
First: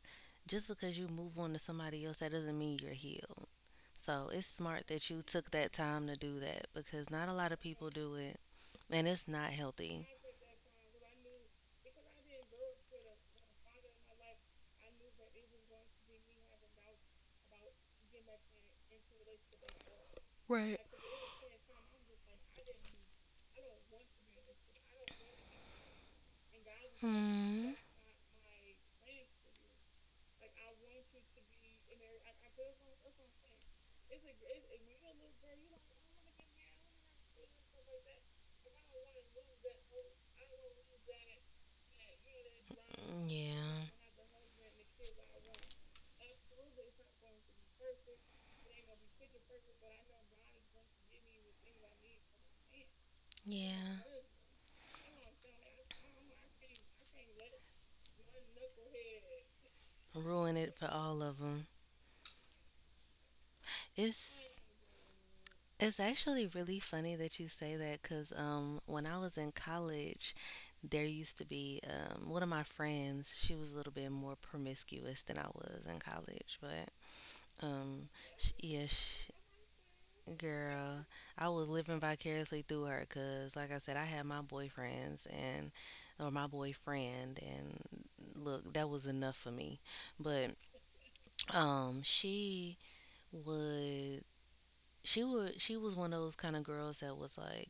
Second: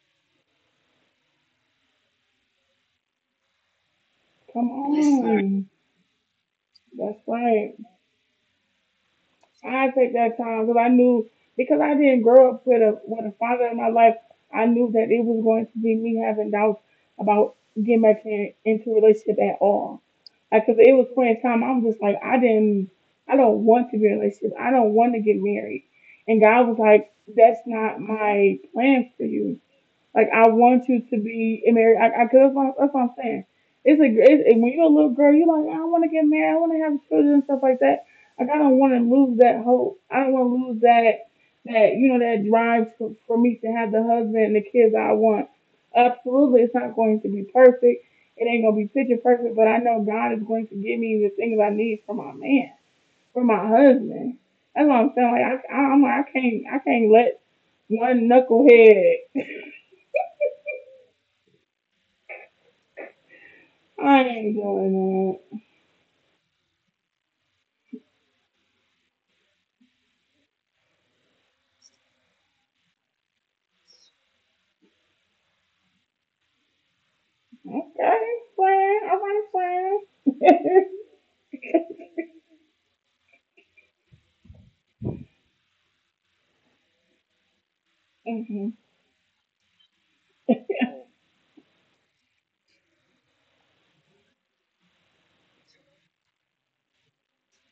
Speaker 2: just because you move on to somebody else that doesn't mean you're healed, so it's
Speaker 1: come
Speaker 2: smart that you took
Speaker 1: on,
Speaker 2: that time to do that because
Speaker 1: that's
Speaker 2: not a lot of
Speaker 1: like
Speaker 2: people do it and it's not
Speaker 1: I
Speaker 2: healthy.
Speaker 1: take that time because I knew because I didn't grow up with a father in my life. I knew that it was going to be me having doubts about getting back into a relationship at all. Like, cause
Speaker 2: Right.
Speaker 1: it was a point in time I was just like, I don't want to be in a relationship. I don't want to get married. And God was like, that's
Speaker 2: Hmm.
Speaker 1: not my plan for you. Like I want you to be married. I cause that's what I'm saying. And when you're a little girl, you're like, I want to get married. I want to have children and stuff like that. Like I don't want to lose that hope. I don't want to lose that you know that drive for me to
Speaker 2: Yeah.
Speaker 1: have the husband and the kids I want. Absolutely, it's not going to be perfect. It ain't gonna be picture perfect, but I know God is going to give me the things I need for my man, for my
Speaker 2: Yeah.
Speaker 1: husband. That's what I'm saying. Like I'm like I can't let one knucklehead.
Speaker 2: Ruin it for all of them.
Speaker 1: I
Speaker 2: It's
Speaker 1: ain't doing it.
Speaker 2: It's actually really funny that you say that because when I was in college, there used to be one of my friends. She was a little bit more promiscuous than I was in college, but um,
Speaker 1: Okay,
Speaker 2: sh yeah,
Speaker 1: plan. I
Speaker 2: sh
Speaker 1: want to plan.
Speaker 2: Girl, I was living vicariously through her because, like I said, I had my boyfriends and, or my boyfriend, and
Speaker 1: *laughs* Hmm.
Speaker 2: look, that was enough for me. But she would, she was one of those kind of girls that was like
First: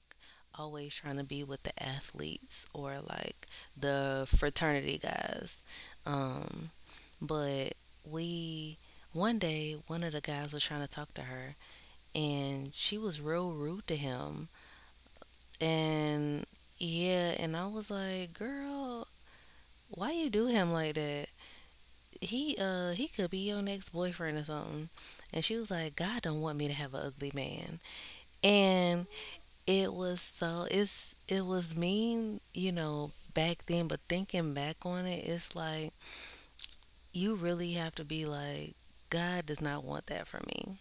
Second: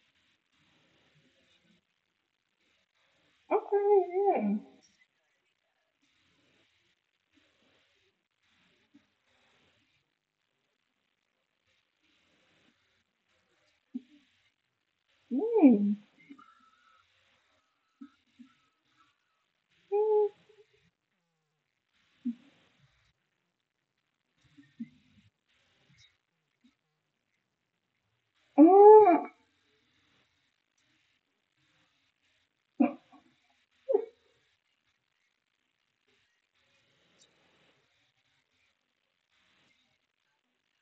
Speaker 2: always trying to be with the athletes or like
Speaker 1: Okay,
Speaker 2: the
Speaker 1: yeah.
Speaker 2: fraternity guys. Um, but we, one day, one of the guys was trying to talk to her and she was real rude to him.
Speaker 1: Mm.
Speaker 2: And yeah, and I was like, girl, why
Speaker 1: Mm.
Speaker 2: you do him like that? He could be your next boyfriend or something. And she was like, God don't want me to have an ugly man. And
Speaker 1: Uh,
Speaker 2: it was so it's it was mean, you know, back then, but thinking back on it, it's like you really have to be like, God does not want that for me.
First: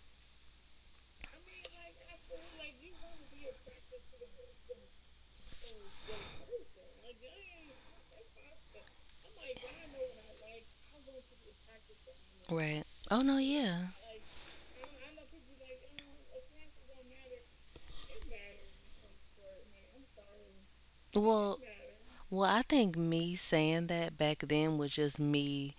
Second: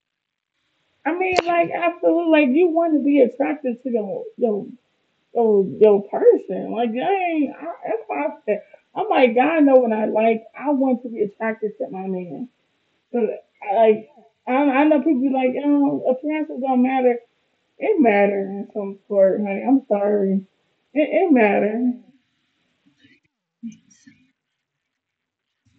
Speaker 1: I mean, like, I feel like you want to be attracted to your person. Like, dang, that's why I said, I'm like, God know what I like. I want to be attracted to my man.
Speaker 2: Right. Oh
Speaker 1: 'Cause,
Speaker 2: no, yeah.
Speaker 1: like, I know people be like, oh, appearances don't matter. It matters in some sort, honey. I'm sorry. It
Speaker 2: Well,
Speaker 1: matters.
Speaker 2: well, I think me saying that back then was just me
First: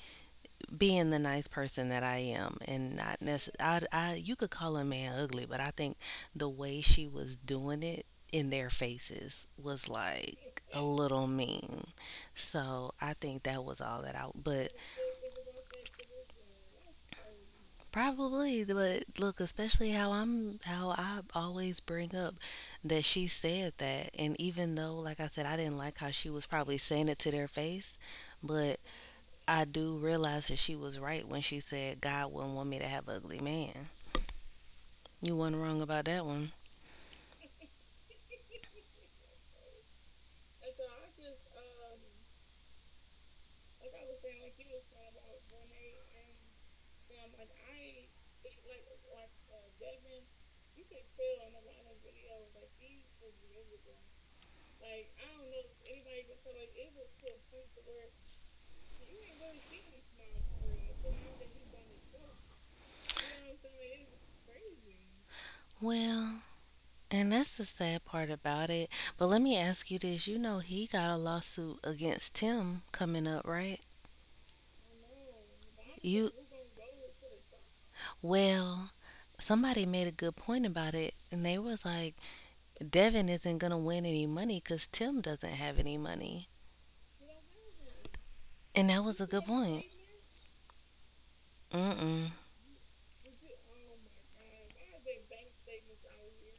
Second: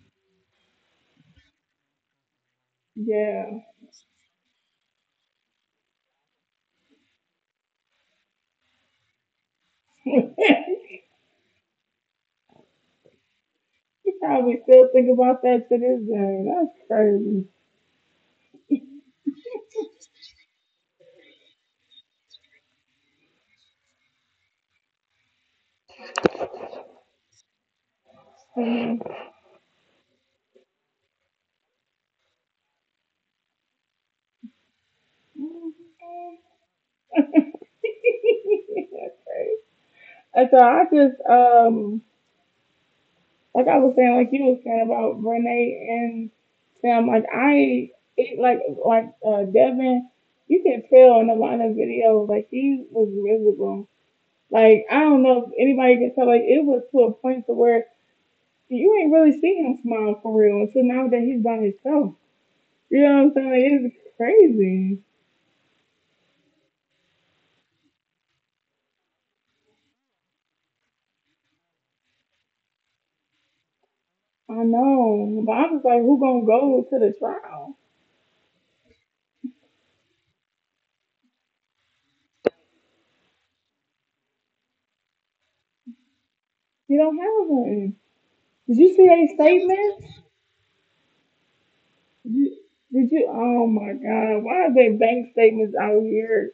Speaker 2: being the nice person that I am, and not
Speaker 1: Yeah.
Speaker 2: necessarily. You could call a man ugly, but I think the way she was doing it in their faces was
Speaker 1: *laughs*
Speaker 2: like a
Speaker 1: You
Speaker 2: little mean. So I think that was all that I.
Speaker 1: probably
Speaker 2: But
Speaker 1: still think about that to this day. That's crazy.
Speaker 2: probably, but look, especially how I always bring up that she said that, and even though like I said I didn't like how she was probably saying it to their face, but
Speaker 1: Mhm. *laughs*
Speaker 2: I do realize that she was right when she said God wouldn't want me to have ugly man. You weren't wrong about that one.
Speaker 1: That's crazy. And so I just like I was saying, like you was saying about Brene and Sam, like I it like Devin, you can tell in a lot of videos, like she was miserable. Like I don't know if anybody can tell, like it was to a point to where you ain't really see him smile for real until now that he's by himself. You know what I'm saying? It's crazy.
Speaker 2: Well, and that's the sad part about it. But let me ask you this, you know he got a lawsuit against Tim coming up, right?
Speaker 1: I know. But I was like, who
Speaker 2: You
Speaker 1: gonna go to the trial?
Speaker 2: well, somebody made a good point about it, and they was like, Devin isn't gonna win any money because Tim doesn't have any money,
Speaker 1: You don't have one. Did
Speaker 2: and
Speaker 1: you
Speaker 2: that
Speaker 1: see
Speaker 2: was a
Speaker 1: their
Speaker 2: good point.
Speaker 1: statements?
Speaker 2: Mm-mm.
Speaker 1: Did you, did you oh my god, why are they bank statements out here?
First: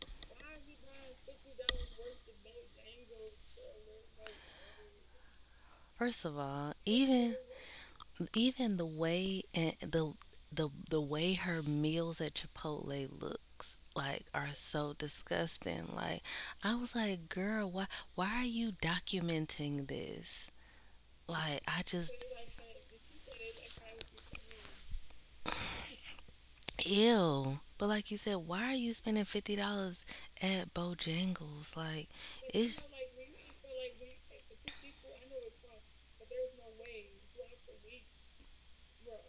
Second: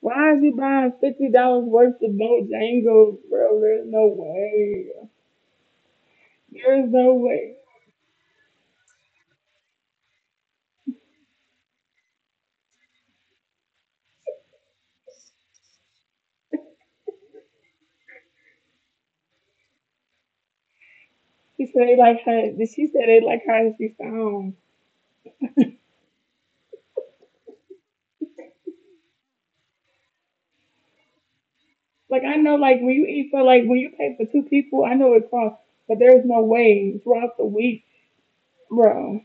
Speaker 1: Why is you buying $50 worth of Bojangles, bro? There's no way.
Speaker 2: First of all,
Speaker 1: There's no
Speaker 2: even
Speaker 1: way.
Speaker 2: even the way and the way her meals at Chipotle looks like are so disgusting. Like I was like, girl, why are you documenting this? Like I just
Speaker 1: She said they like how she sounds.
Speaker 2: ew. But like you said, why are you spending $50 at Bojangles? Like
Speaker 1: Like I know
Speaker 2: it's
Speaker 1: like when you eat for when you pay for 2 people, I know it costs, but there's no way throughout the week, bro.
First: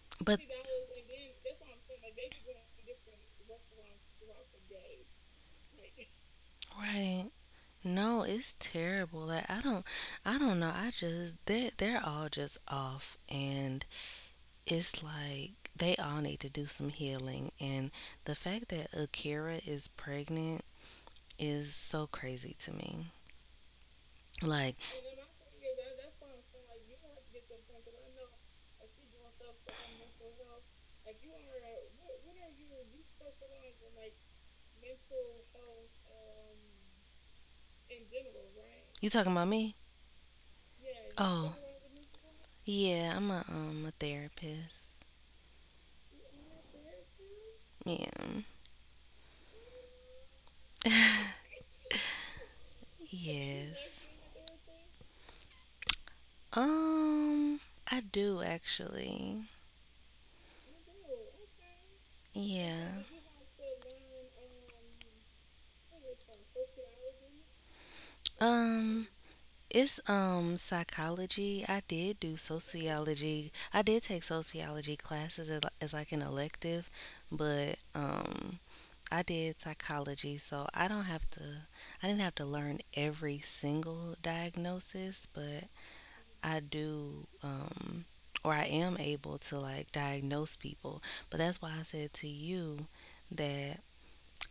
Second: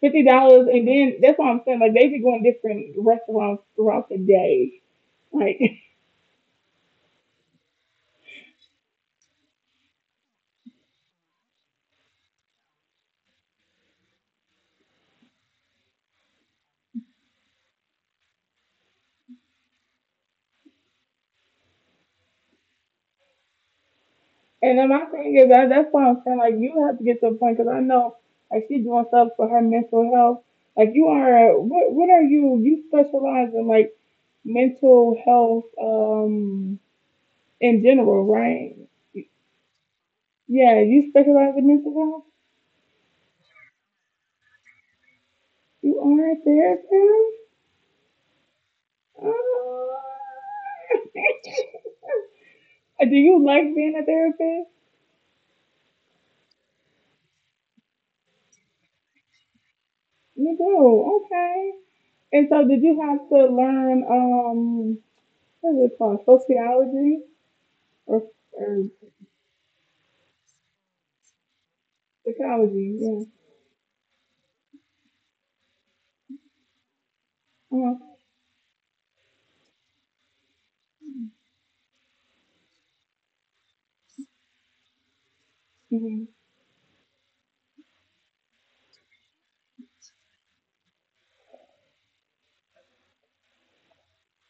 Speaker 1: fifty
Speaker 2: but
Speaker 1: dollars, and then that's what I'm saying. Like they be going to different restaurants throughout the day. Like,
Speaker 2: right. No, it's terrible. Like I don't know. I just they they're all just off, and it's like they all need to do some healing, and the fact that Akira is pregnant is so crazy to me.
Speaker 1: *laughs* and
Speaker 2: Like,
Speaker 1: then my thing is that's what I'm saying. Like you have to get to a point because I know like she's doing stuff for her mental health. Like you are what? What are you? You specialize in like mental health in general, right?
Speaker 2: you talking about me?
Speaker 1: Yeah, you specialize
Speaker 2: Oh,
Speaker 1: in mental health.
Speaker 2: yeah, I'm a therapist.
Speaker 1: You are a therapist.
Speaker 2: Yeah.
Speaker 1: Ah. *laughs*
Speaker 2: *laughs*
Speaker 1: Do you like being a
Speaker 2: Yes.
Speaker 1: therapist?
Speaker 2: Um, I do actually.
Speaker 1: You do. Okay. And so, did you
Speaker 2: Yeah.
Speaker 1: have to learn what is it called, sociology or or
Speaker 2: Um, it's psychology. I did do
Speaker 1: psychology? Yeah.
Speaker 2: sociology. I did take sociology classes as like an elective, but
Speaker 1: Uh-huh.
Speaker 2: I did psychology, so I didn't have to learn every single diagnosis, but
Speaker 1: Hmm.
Speaker 2: I do or I am able to like diagnose people. But that's why I said to you that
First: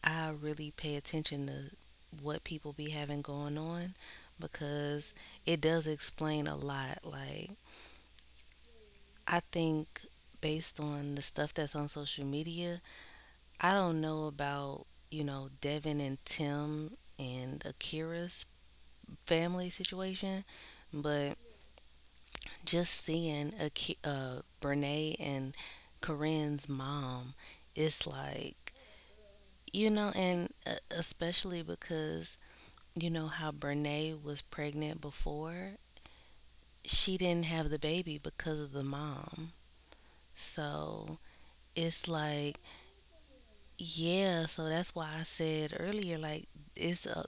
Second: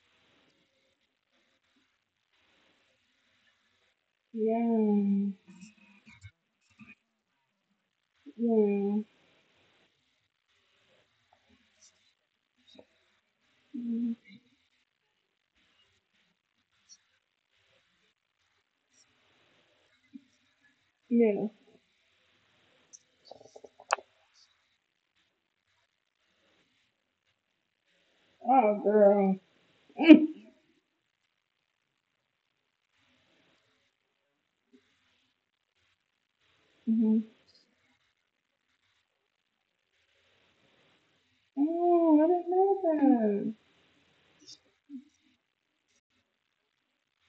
Speaker 2: I really pay attention to what people be having going on because
Speaker 1: Yeah.
Speaker 2: it does explain a lot. Like,
Speaker 1: Yeah.
Speaker 2: I think based on the stuff that's on social media, I don't know
Speaker 1: Hmm.
Speaker 2: about, you know, Devin and Tim and Akira's family situation, but
Speaker 1: Yeah.
Speaker 2: just seeing Brene and Corinne's mom, it's like,
Speaker 1: Oh, girl.
Speaker 2: you know,
Speaker 1: *laughs*
Speaker 2: and especially because you know how Brene was pregnant before? She
Speaker 1: Mm-hmm.
Speaker 2: didn't have the baby because of the mom. So it's
Speaker 1: Oh, I didn't
Speaker 2: like,
Speaker 1: know that.
Speaker 2: yeah, so that's why I said earlier, like, it's a,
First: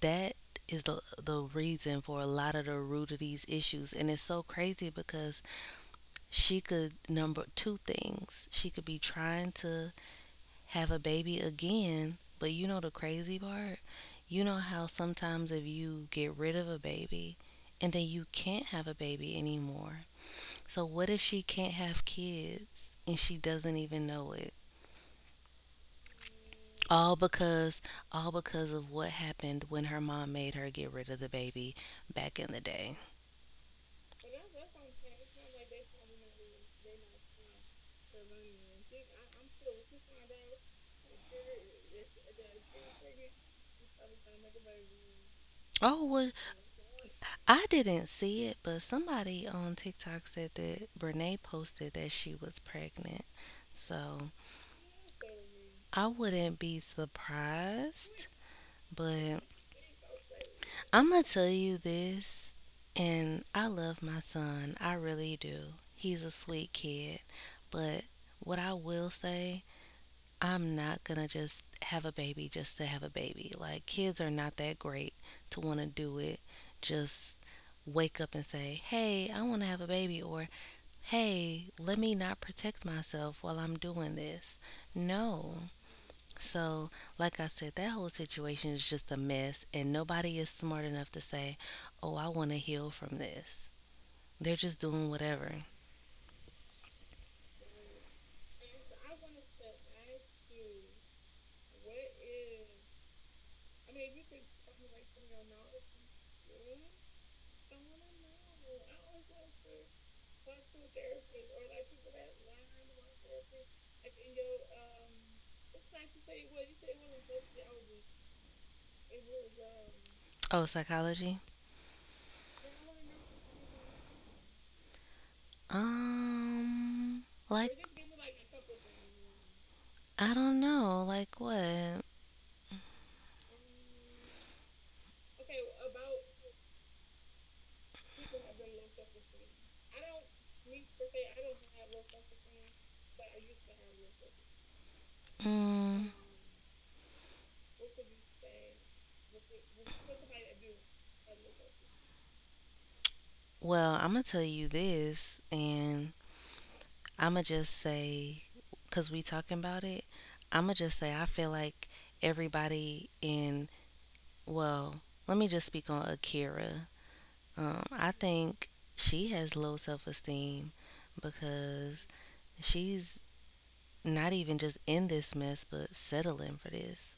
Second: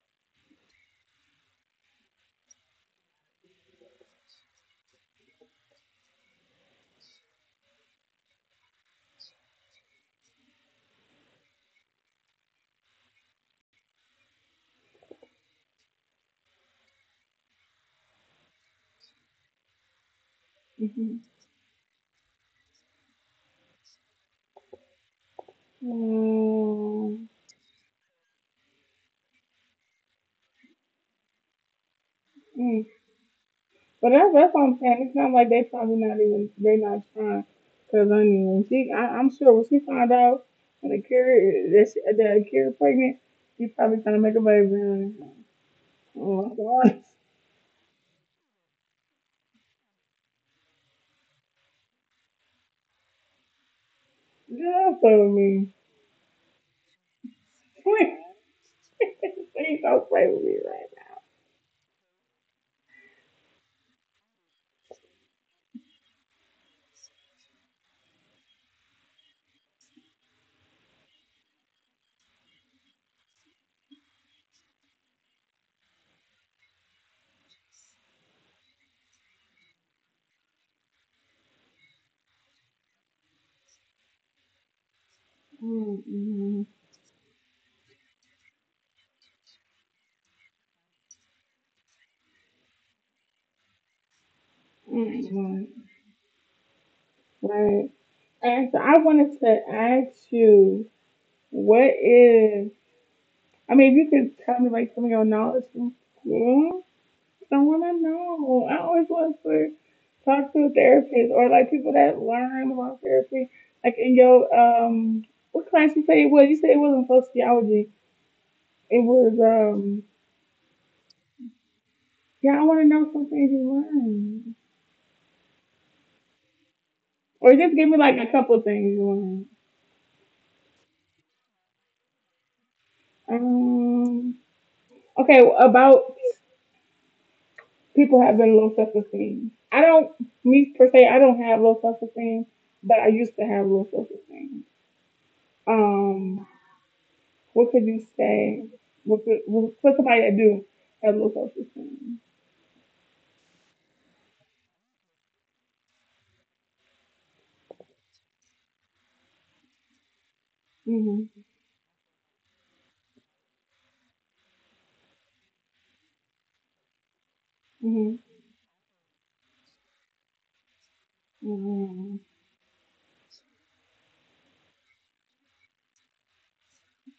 Speaker 2: that is the reason for a lot of the root of these issues. And it's so crazy because she could number two things. She could be trying to have a baby again. But you know the crazy part? You know how sometimes if you get rid of a baby and then you can't have a baby anymore. So what if she can't have kids and she doesn't even know it? All
Speaker 1: Mm-hmm. Wow.
Speaker 2: because all because of what happened when her mom made her get rid of the baby back in the day.
Speaker 1: But that's what I'm saying. It's not like they probably not even they not trying. Cause I mean, I'm sure when she found out that that Akira pregnant, she probably trying to make a baby. And
Speaker 2: Oh, well,
Speaker 1: oh my God,
Speaker 2: I didn't see it, but somebody on TikTok said that Brene posted that she was pregnant. So
Speaker 1: *laughs* don't play with me.
Speaker 2: I wouldn't be surprised,
Speaker 1: *laughs*
Speaker 2: but
Speaker 1: Please don't play with me right
Speaker 2: I'm gonna tell you this, and I love my son. I really do. He's a sweet kid, but what I will say, I'm not gonna just have a baby just to have a baby. Like kids are not that great to want to do it. Just wake up and say, "Hey, I want to have a baby," or "Hey, let me not protect myself while I'm doing this." No,
Speaker 1: now. Mm-mm.
Speaker 2: so, like I said, that whole situation is just a mess, and nobody is smart enough to say, oh, I want to heal from this. They're just doing whatever.
Speaker 1: Mm-mm. Right. And so I wanted to ask you, what is? I mean, if you could tell me like some of your knowledge from school. Someone I know. I always love to talk to a therapist or like people that learn about therapy. Like in your what class you say it was? You said it wasn't sociology. It was
Speaker 2: Oh, psychology?
Speaker 1: yeah. I want to know some things you learned,
Speaker 2: Um,
Speaker 1: or just
Speaker 2: like,
Speaker 1: give me like a couple of things you learned.
Speaker 2: I don't know. Like, what?
Speaker 1: Um, okay, about people having low self esteem. I don't, me per se, I don't have low self esteem, but I used to have low self esteem.
Speaker 2: Mm,
Speaker 1: Um, What could you say? What could somebody that do have low self esteem?
Speaker 2: well, I'm going to tell you this, and I'm going to just say, because we talking about it, I'm going to just say, I
Speaker 1: Mhm.
Speaker 2: feel like everybody in, well, let me just speak on Akira. I
Speaker 1: Mhm.
Speaker 2: think she has low self esteem because
Speaker 1: Mhm.
Speaker 2: she's not even just in this mess, but settling for this.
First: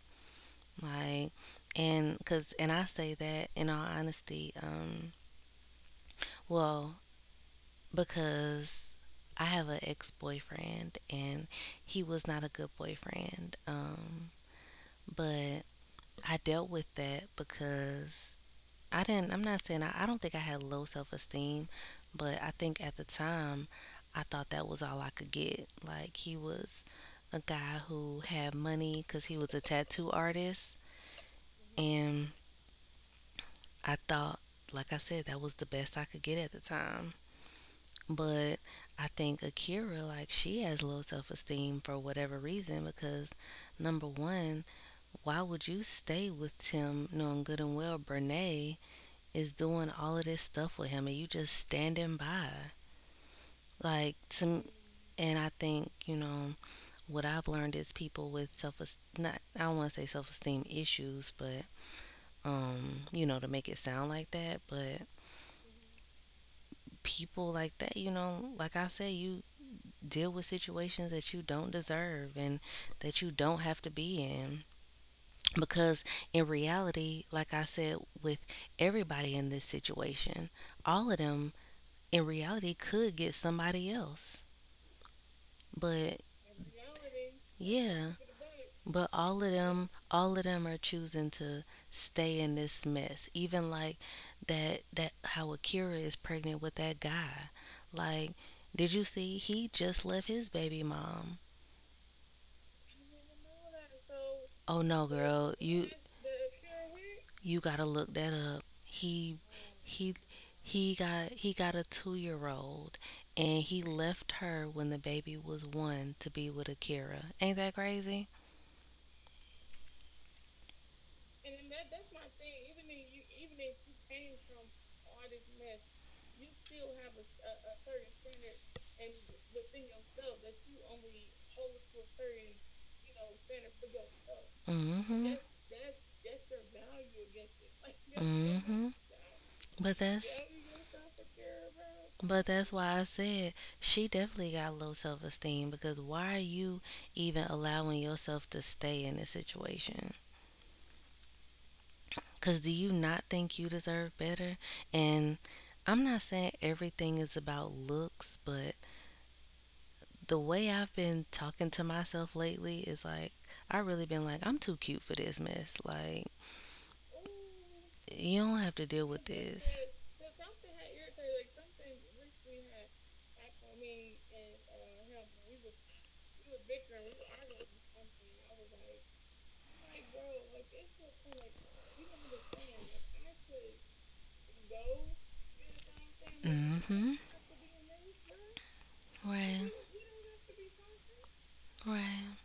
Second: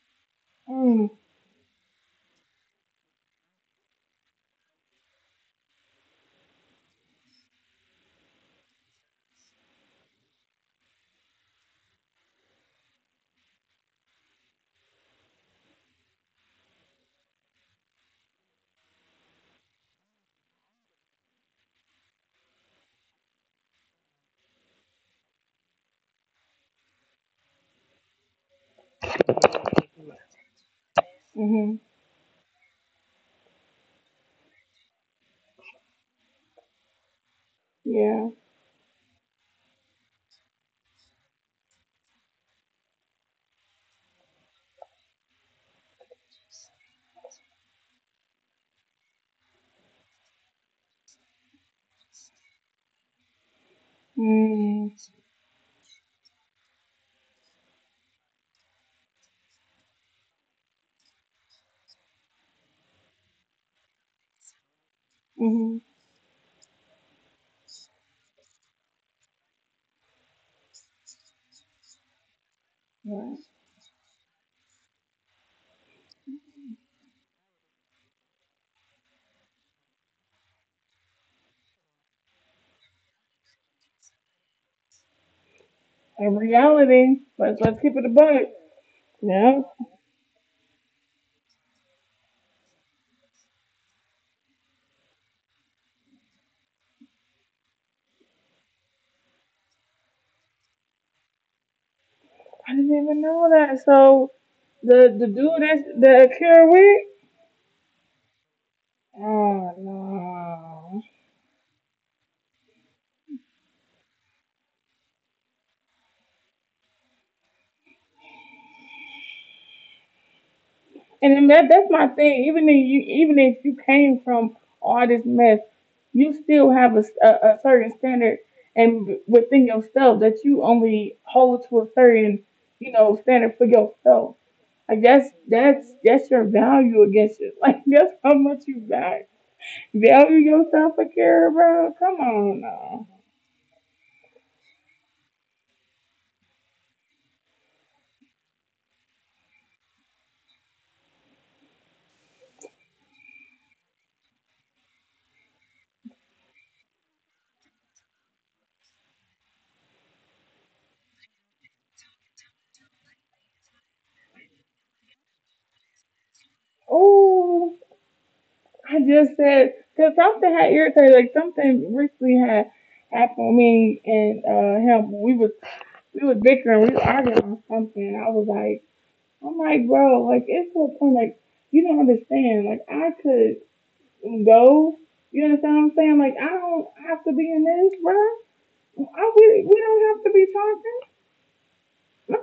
Speaker 1: Mhm.
Speaker 2: Like, and because, and I say that in all honesty, well, because I have an ex boyfriend and he was not a good boyfriend. But I dealt with that because I'm not saying I don't think I had low self esteem, but I think at the time I thought that was all I could get. Like, he was a guy who had money because he was a tattoo artist.
Speaker 1: Mhm.
Speaker 2: And I thought, like I said, that was the best I could get at the time.
Speaker 1: Yeah.
Speaker 2: But I think Akira, like, she has low self esteem for whatever reason because, number one, why would you stay with Tim knowing good and well Brene is doing all of this stuff with him and you just standing by. Like to
Speaker 1: Mhm.
Speaker 2: and I think, what I've learned is people with self not I don't want to say self-esteem issues, but to make it sound like that, but
Speaker 1: Mhm.
Speaker 2: people like that, like I said, you deal with situations that you don't deserve and that you
Speaker 1: Right.
Speaker 2: don't have to be in because in reality, like I said with everybody in this situation, all of them in reality could get somebody else. But
Speaker 1: In reality, let's keep it a
Speaker 2: yeah,
Speaker 1: buck.
Speaker 2: but
Speaker 1: Yeah.
Speaker 2: all of them are choosing to stay in this mess. Even like that, that how Akira is pregnant with that guy. Like, did you see? He just left his baby mom.
Speaker 1: I didn't even know that. So
Speaker 2: Oh no,
Speaker 1: the dude
Speaker 2: girl,
Speaker 1: that
Speaker 2: you
Speaker 1: that Akira with.
Speaker 2: you gotta look that up.
Speaker 1: Oh
Speaker 2: He he
Speaker 1: no.
Speaker 2: got he got a 2 year old and he left her when the baby was one to be with Akira. Ain't that crazy?
Speaker 1: And then that's my thing. Even if you came from all this mess, you still have a certain standard and within yourself that you only hold to a certain you know standard for yourself. Like that's
Speaker 2: Mm-hmm.
Speaker 1: that's that's your value against it. *laughs* Like that's how much you
Speaker 2: Mm-hmm. But
Speaker 1: value
Speaker 2: that's
Speaker 1: yourself for care, bro. Come
Speaker 2: but
Speaker 1: on
Speaker 2: that's why I
Speaker 1: now.
Speaker 2: said she definitely got low self esteem because why are you even allowing yourself to stay in this situation? Because do you not think you deserve better? And I'm not saying everything is about looks, but the way I've been talking to myself lately is like, I really been like, I'm too cute for this mess. Like,
Speaker 1: Oh,
Speaker 2: you don't have to
Speaker 1: I
Speaker 2: deal with
Speaker 1: just said
Speaker 2: this.
Speaker 1: because something had irritated. Like something recently had happened with me and him. We was bickering, we was arguing on something. And I was like, I'm like, bro, like it's to a point like you don't understand. Like I could go. You understand what I'm saying? Like I don't
Speaker 2: Mm-hmm.
Speaker 1: have to be in this, bro.
Speaker 2: Right.
Speaker 1: We don't have to be talking.
Speaker 2: Right.
Speaker 1: No,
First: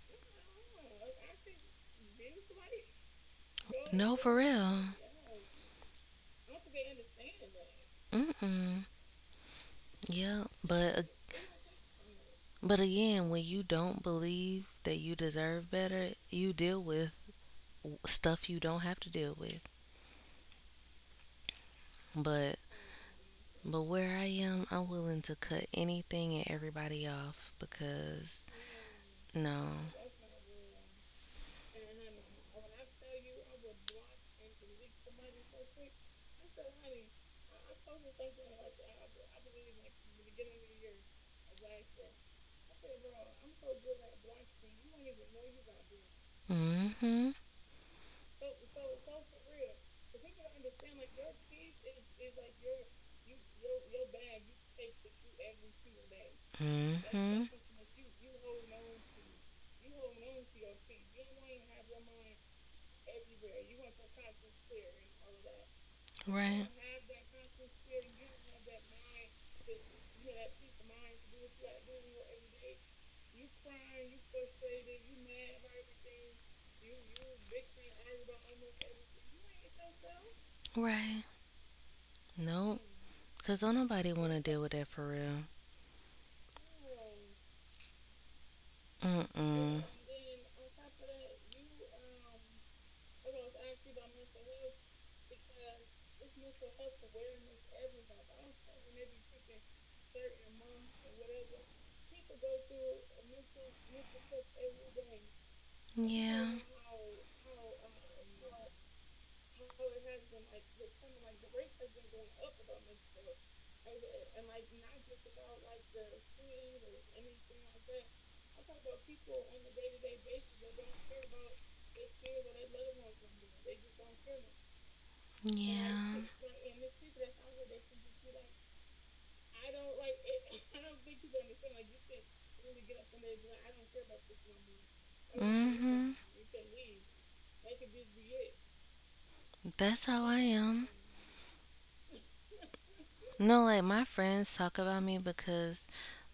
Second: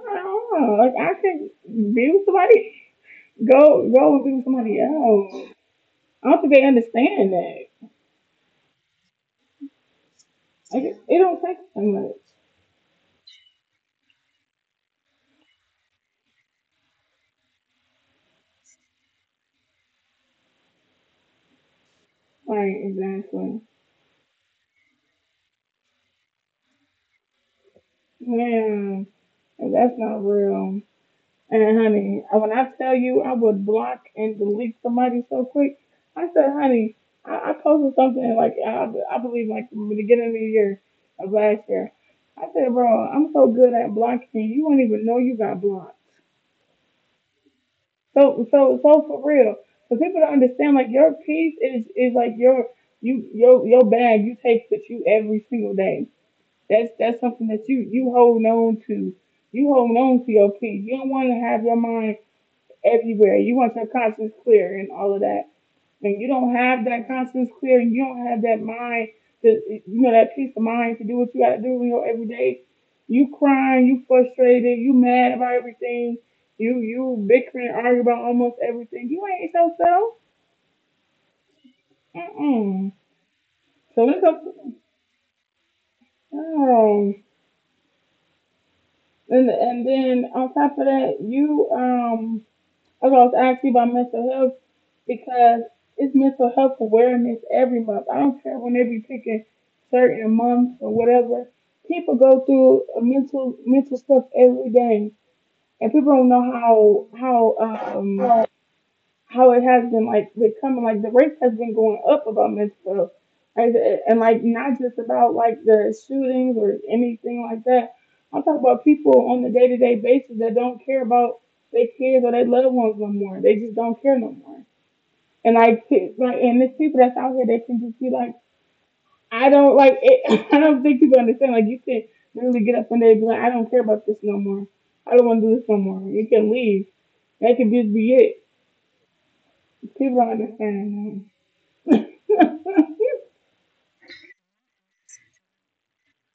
Speaker 1: no, like I can be with somebody. *laughs*
Speaker 2: No,
Speaker 1: Go and be
Speaker 2: for
Speaker 1: with somebody
Speaker 2: real.
Speaker 1: else. I don't think they understand that.
Speaker 2: Mm-mm. Yeah. But,
Speaker 1: It don't take so much.
Speaker 2: but again, when you don't believe that you deserve better, you deal with stuff you don't have to deal with. But
Speaker 1: Like exactly.
Speaker 2: where I am, I'm willing to cut anything and everybody off because
Speaker 1: Man,
Speaker 2: no.
Speaker 1: that's not real. And honey, when I tell you I would block and delete somebody so quick, I said, honey, I posted something like I believe like the beginning of the year of last year. I said, bro, I'm so good at blocking you, you won't even know you got blocked.
Speaker 2: mm Mhm.
Speaker 1: So for real, so people don't understand like your piece is like your your bag you take with you every single day. That's
Speaker 2: mm
Speaker 1: that's
Speaker 2: Mhm.
Speaker 1: something that you hold on to. You hold on to your peace. You don't want to have your mind everywhere. You want your conscience clear and all of that. And you don't
Speaker 2: Right.
Speaker 1: have that conscience clear and you don't have that mind to you know, that peace of mind to do what you gotta do in your everyday. You crying, you frustrated, you mad about everything, you bickering arguing about almost everything. You ain't yourself.
Speaker 2: Right. Nope.
Speaker 1: Mm-mm.
Speaker 2: Cause don't
Speaker 1: So
Speaker 2: nobody
Speaker 1: when it
Speaker 2: want to
Speaker 1: comes
Speaker 2: deal
Speaker 1: to,
Speaker 2: with that for real.
Speaker 1: oh,
Speaker 2: Mm mm.
Speaker 1: and then on top of that, you that's why I was asking you about mental health because it's mental health awareness every month. I don't care when they be picking certain months or whatever. People go through mental stuff every day, and people don't know
Speaker 2: Yeah.
Speaker 1: how how it has been like becoming like the rates has been going up about mental health and like not just about like the shootings or anything like that. I'm talking about people on the day-to-day basis that don't care about their kids or their loved ones no more. They just don't care no more. And like
Speaker 2: Yeah.
Speaker 1: like and there's people that's out here that can just be like I don't like it. *laughs* I don't think people understand like you can literally get up one day and be like I don't care about this no more. I don't want to do this
Speaker 2: mm
Speaker 1: no more.
Speaker 2: Mhm.
Speaker 1: You can leave. That could just be it.
Speaker 2: That's
Speaker 1: People
Speaker 2: how
Speaker 1: don't
Speaker 2: I am.
Speaker 1: understand. *laughs*
Speaker 2: No, like my friends talk about me because,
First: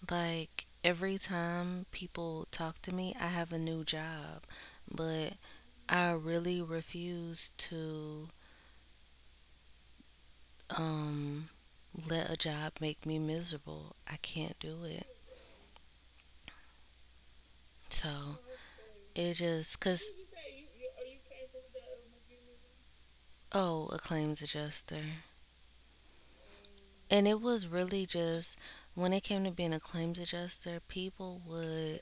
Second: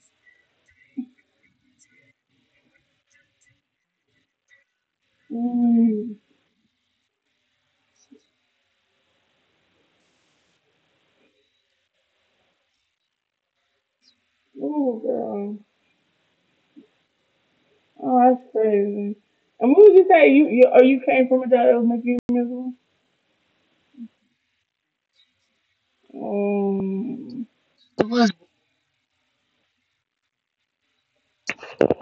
Speaker 2: like, every time people talk to me, I have a new job. But I
Speaker 1: Mm.
Speaker 2: really refuse to um, let a job make me miserable. I can't do
Speaker 1: Oh,
Speaker 2: it.
Speaker 1: girl.
Speaker 2: So
Speaker 1: Oh, that's crazy.
Speaker 2: it
Speaker 1: And what
Speaker 2: just,
Speaker 1: would
Speaker 2: because,
Speaker 1: you say? You or you came from a job that was making you miserable?
Speaker 2: oh, a claims adjuster. And it
Speaker 1: Um.
Speaker 2: was really
Speaker 1: It was.
Speaker 2: just when it came to being a claims adjuster, people would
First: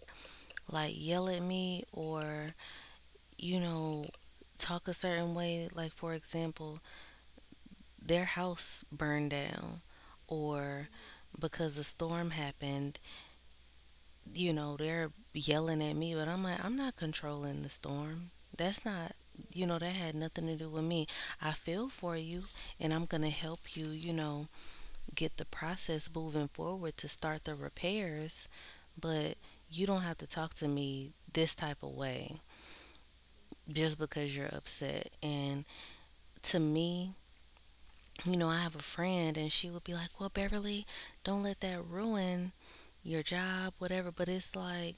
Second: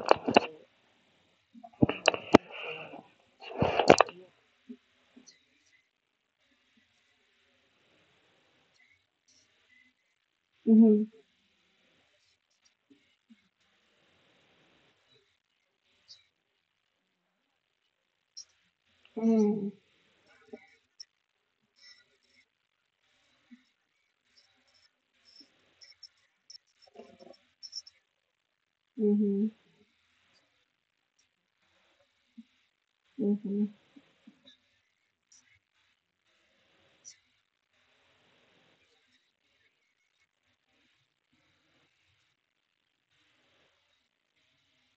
Speaker 2: like yell at me or you know, talk a certain way. Like, for example, their house burned down, or
Speaker 1: Mhm.
Speaker 2: because a storm happened, they're yelling at me, but I'm like, I'm not controlling the storm. That's not,
Speaker 1: Mm.
Speaker 2: that had nothing to do with me. I feel for you, and I'm going to help you, get the process moving forward to start the repairs, but
Speaker 1: Mhm.
Speaker 2: you don't have to talk to me this type of way
Speaker 1: Mhm.
Speaker 2: just because you're upset. And to me, I have a friend and she would be like, "Well, Beverly, don't let that ruin your job," whatever. But it's like,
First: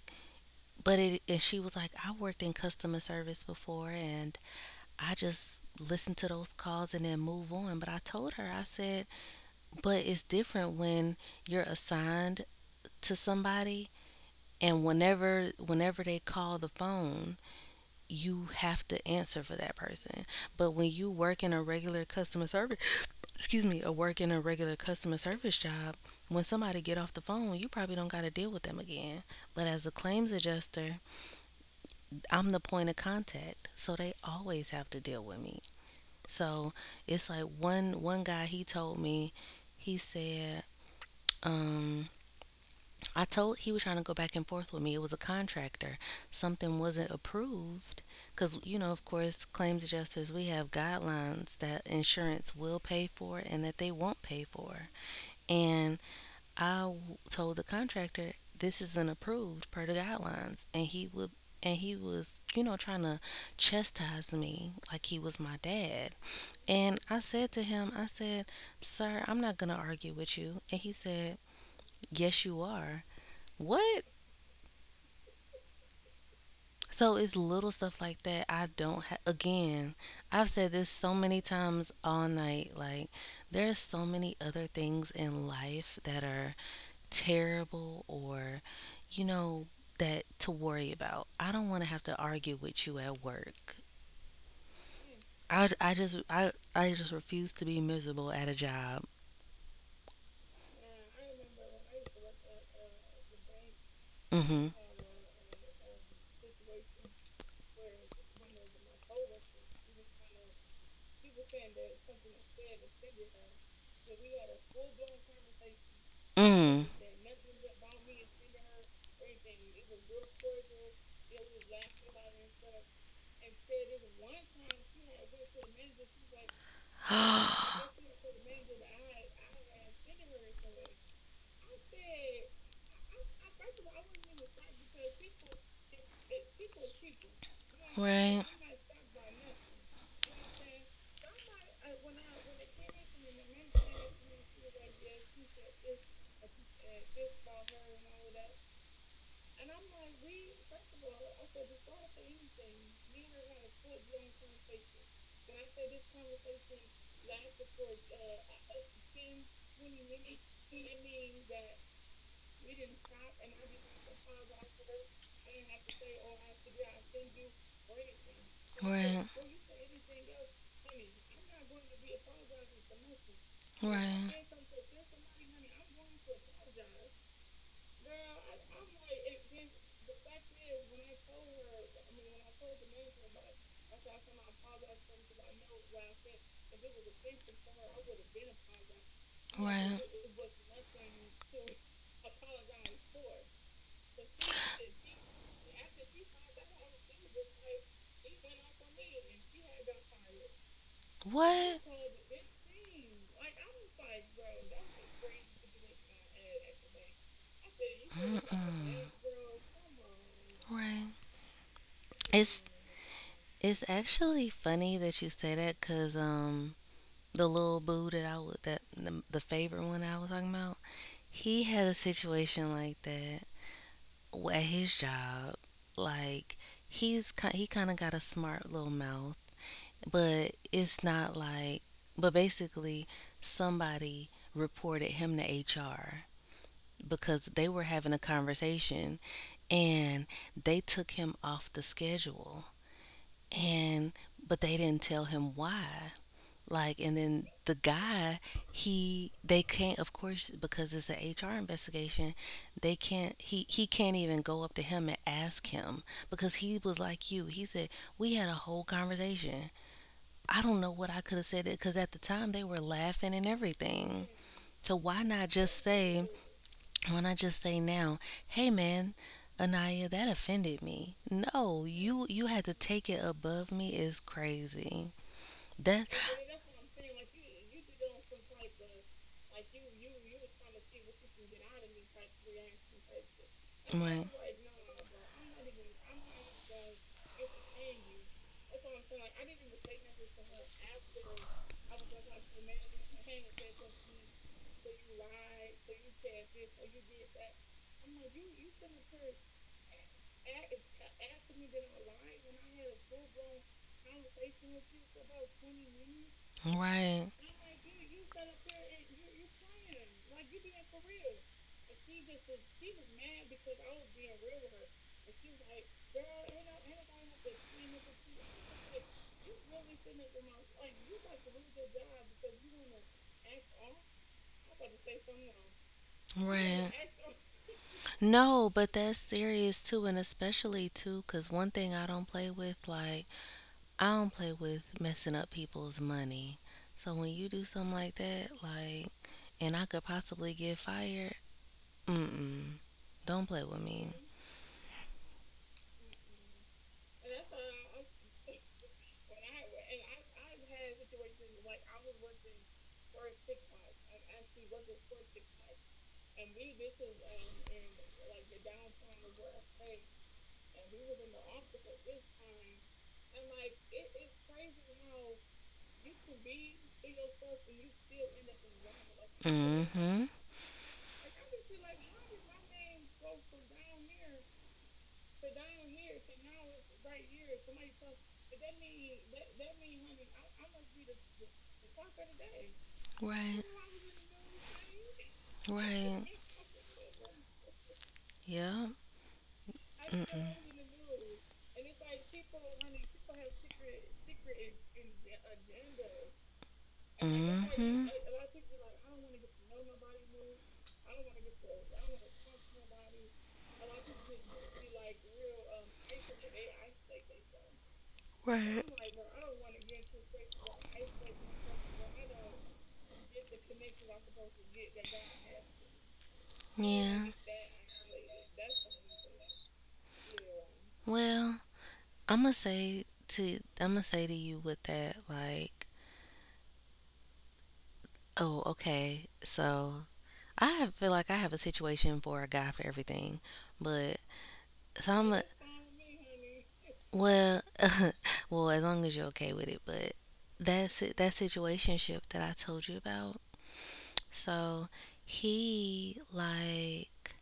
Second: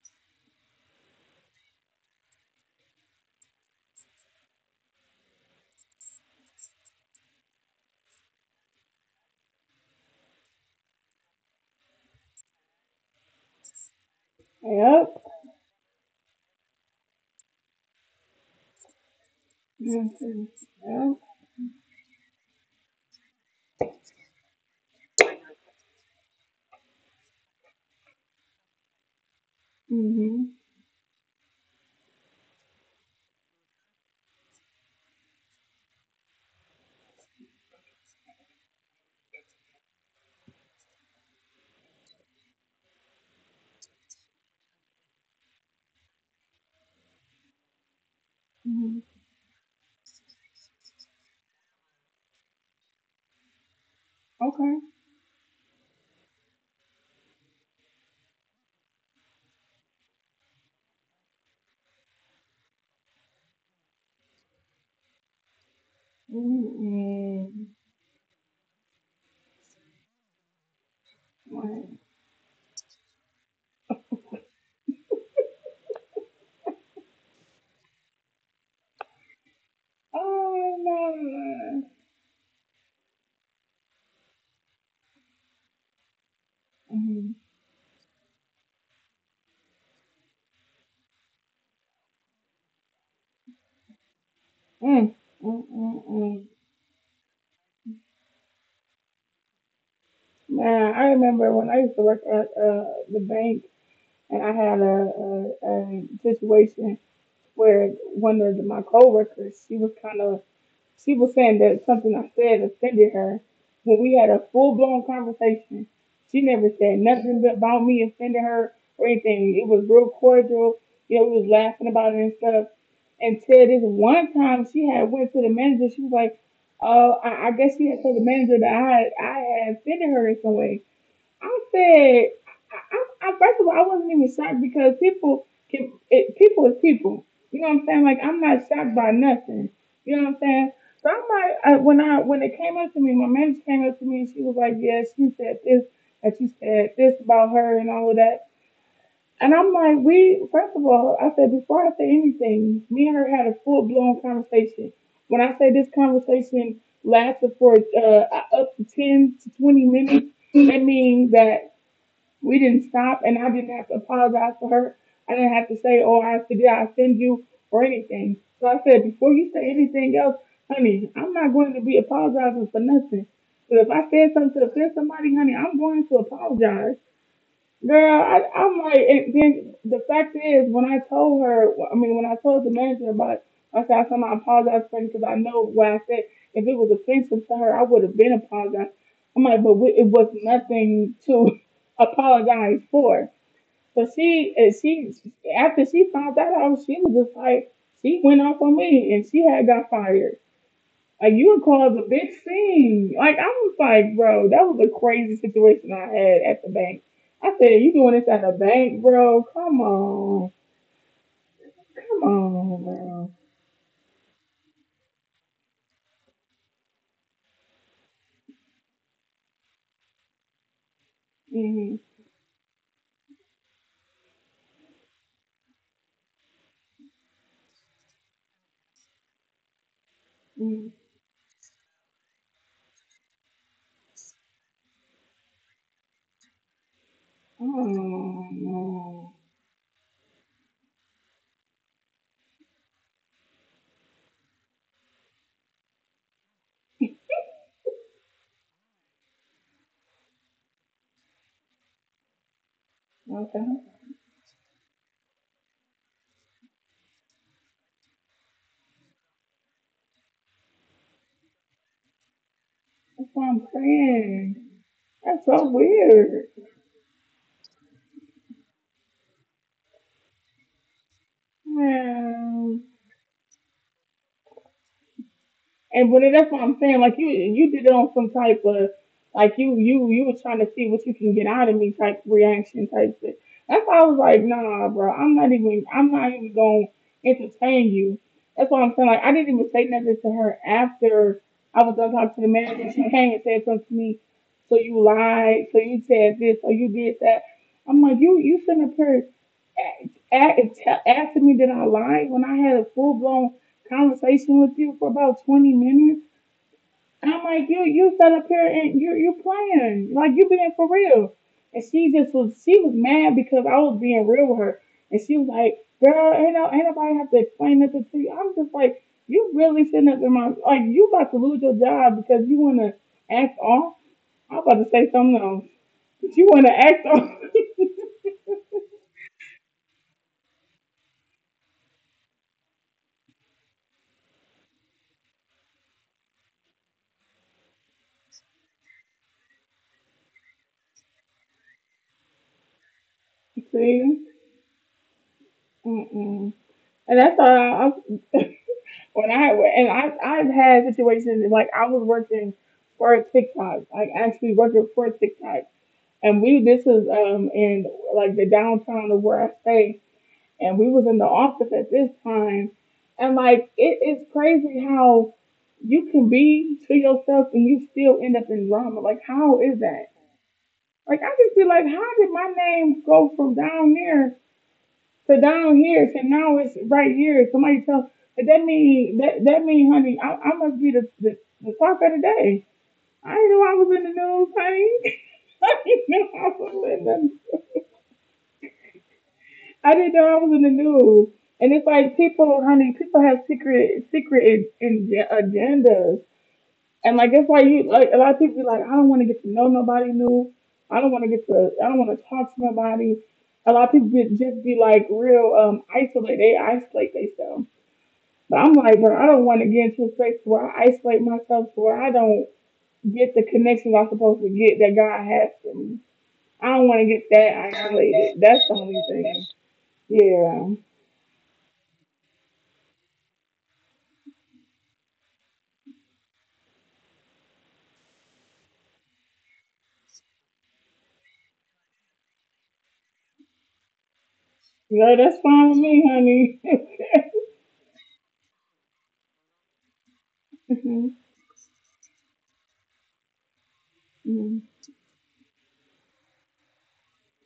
Speaker 2: but it, and she was like, "I worked in customer service before and I just listened to those calls and then move on." But I told her, I said, but it's different when you're assigned to somebody and
Speaker 1: Yep.
Speaker 2: whenever they call the phone you have to answer for that
Speaker 1: Mhm.
Speaker 2: person. But when you
Speaker 1: Yep.
Speaker 2: work in a regular customer service, excuse me, or work in a regular customer service job, when somebody get off the phone, you probably don't got to deal with them again. But as a claims
Speaker 1: Mhm.
Speaker 2: adjuster, I'm the point of contact, so they always have to deal with me. So it's like one guy he told me, he said, um, I told he was trying to go back and forth with me. It was a contractor. Something wasn't approved because of
Speaker 1: Mhm.
Speaker 2: course, claims adjusters we have guidelines that insurance will pay for and that they won't pay
Speaker 1: Okay.
Speaker 2: for. And I w- told the contractor this isn't approved per the guidelines, and he would and he was trying to chastise me like he was my dad. And I said to
Speaker 1: Mhm.
Speaker 2: him, I said, "Sir, I'm not going to argue with you." And he said,
Speaker 1: Right.
Speaker 2: "Yes, you are." What? So it's little stuff like that. I don't have again, I've said
Speaker 1: Oh
Speaker 2: this so many
Speaker 1: no.
Speaker 2: times all night. Like, there's so many other things in life that are
Speaker 1: Mhm.
Speaker 2: terrible or, you know, that to worry about. I don't want to have to argue with you at work.
Speaker 1: Mm. Mm.
Speaker 2: I
Speaker 1: Mm.
Speaker 2: just
Speaker 1: mm.
Speaker 2: I just refuse to be miserable at a job.
Speaker 1: Man, I remember when I used to work at the bank. And I had a situation where one of my coworkers, she was kind of, she was saying that something I said offended her. When we had a full blown conversation, she never said
Speaker 2: Mm-hmm.
Speaker 1: nothing about me offending her or anything. It was real cordial. You know, we was laughing about it and stuff. Until this one time, she had went to the manager. She was like, "Oh, I guess she
Speaker 2: Mm.
Speaker 1: had told the manager that I had offended her in some way." I said, I, I- first of all, I wasn't even shocked because people is people. You know what I'm
Speaker 2: *gasps*
Speaker 1: saying? Like I'm
Speaker 2: Right.
Speaker 1: not shocked by nothing. You know what I'm saying? So I'm like, I, when it came up to me, my manager came up to me and she was like, "Yeah, that she said this about her and all of that." And I'm like, "We first of all, I said before I say anything, me and her had a full blown conversation. When I say this conversation lasted for up to 10 to 20 minutes, that means that we didn't stop, and I didn't have to apologize for her. I didn't have to say, "Oh, I forget, I offend you," or anything. So I said,
Speaker 2: Right.
Speaker 1: before you say anything else, honey, I'm not going to be apologizing for nothing. But if I said
Speaker 2: Right.
Speaker 1: something to offend somebody, honey, I'm going to apologize. Girl, I'm like, and then the fact is, when I told her, I mean, when I told the manager about it, I said, I somehow I apologize for it because I know what I said. If it was offensive to her, I would have been apologized. I'm like, but we, it
Speaker 2: Right.
Speaker 1: was nothing to *laughs* apologize for. And she, after she found that out, she was just like, she went off on me and she had got fired. Like you would
Speaker 2: What?
Speaker 1: cause a big scene. Like I was like, bro, that was a crazy situation I had at the bank. I said, you doing this at the bank,
Speaker 2: Mm.
Speaker 1: bro? Come on,
Speaker 2: Right.
Speaker 1: come
Speaker 2: It's
Speaker 1: on, bro.
Speaker 2: actually funny that you say that because the little boo that I was that the favorite one I was talking about, he had a
Speaker 1: Mm-hmm.
Speaker 2: situation like that at his job, like he kind of got a smart little mouth, but
Speaker 1: Mm.
Speaker 2: it's not like. But basically, somebody reported him to HR because they
Speaker 1: Oh
Speaker 2: were having a conversation,
Speaker 1: no,
Speaker 2: and they took him off the schedule and but they didn't tell him why like and then the guy he they can't of course because it's an HR investigation they can't
Speaker 1: okay.
Speaker 2: he can't even go up to him and ask him because he was like you he said we had a whole conversation. I don't know what I could have said it because at the time they were
Speaker 1: That's what
Speaker 2: laughing and
Speaker 1: I'm
Speaker 2: everything.
Speaker 1: saying.
Speaker 2: So why
Speaker 1: That's
Speaker 2: not
Speaker 1: so
Speaker 2: just say
Speaker 1: weird.
Speaker 2: now, hey man, Anaya, that offended me. No, you had
Speaker 1: Wow.
Speaker 2: to take it above me is crazy.
Speaker 1: And
Speaker 2: That
Speaker 1: but that's what I'm saying. Like you did it on some type of like you were trying to see what you can get out of me type reaction type shit. That's why I was
Speaker 2: right,
Speaker 1: like, nah, bro, I'm not even gonna entertain you. That's what I'm saying. Like I didn't even say nothing to her after I was done talking to the manager. She came and said something to me. So you lied. So you said this. So you did that. I'm like, you sitting up here asking me that I lied when I had a full blown conversation with you for about 20 minutes. I'm
Speaker 2: right,
Speaker 1: like, you sat up here and you playing. Like you being for real. And she just was she was mad because I was being real with her. And she was like, girl, ain't, no, ain't nobody have to explain nothing to you. I'm just like, you really sitting up in my like you about to lose your job because you wanna act off. I'm about to say something else. But you wanna
Speaker 2: right.
Speaker 1: act off. *laughs*
Speaker 2: No, but that's serious too, and especially too, cause one thing I don't play with, like I don't play with messing up people's money. So when you do something like that, like, and I could possibly get fired, mm mm, don't play with
Speaker 1: See?
Speaker 2: me.
Speaker 1: Mm-mm. And that's all I, *laughs* when I and I I've had situations like I was working for TikTok, like actually working for TikTok, and we this was in like the downtown of where I stay, and we was in the office at this time, and like it is crazy how you can be to yourself and you still end up in drama. Like how is that?
Speaker 2: Mm-hmm.
Speaker 1: Like I just feel like how did my name go from down there so down here, so now it's right here. Somebody tell but that mean that that mean, honey, I must be the talk of the day. I didn't know I
Speaker 2: Right.
Speaker 1: was in the news, honey. *laughs* I didn't
Speaker 2: Right.
Speaker 1: know I was in the
Speaker 2: Yeah.
Speaker 1: I didn't know I was in the news. And it's like people, honey, people have secret in agendas. And like that's why you like a
Speaker 2: Mm-hmm.
Speaker 1: lot of people be like, I don't want to get to know nobody new. I don't want to talk to nobody. A lot of people just be like real isolate. They isolate themselves. But I'm
Speaker 2: Right.
Speaker 1: like, bro, I don't want to get into a space where I isolate myself to where I don't get the connections I'm supposed to get that God has for me. I don't want to
Speaker 2: Yeah.
Speaker 1: get that isolated. That's the only thing. Yeah.
Speaker 2: Well, I'm gonna say to you with that like, oh, okay. So I have, feel like I have a situation for a guy for everything, but
Speaker 1: No, that's
Speaker 2: some
Speaker 1: fine with me, honey.
Speaker 2: well, *laughs* well, as long as you're okay with it, but
Speaker 1: *laughs*
Speaker 2: that's
Speaker 1: Mm-hmm.
Speaker 2: it, that situationship that I told you about.
Speaker 1: Hmm.
Speaker 2: So he like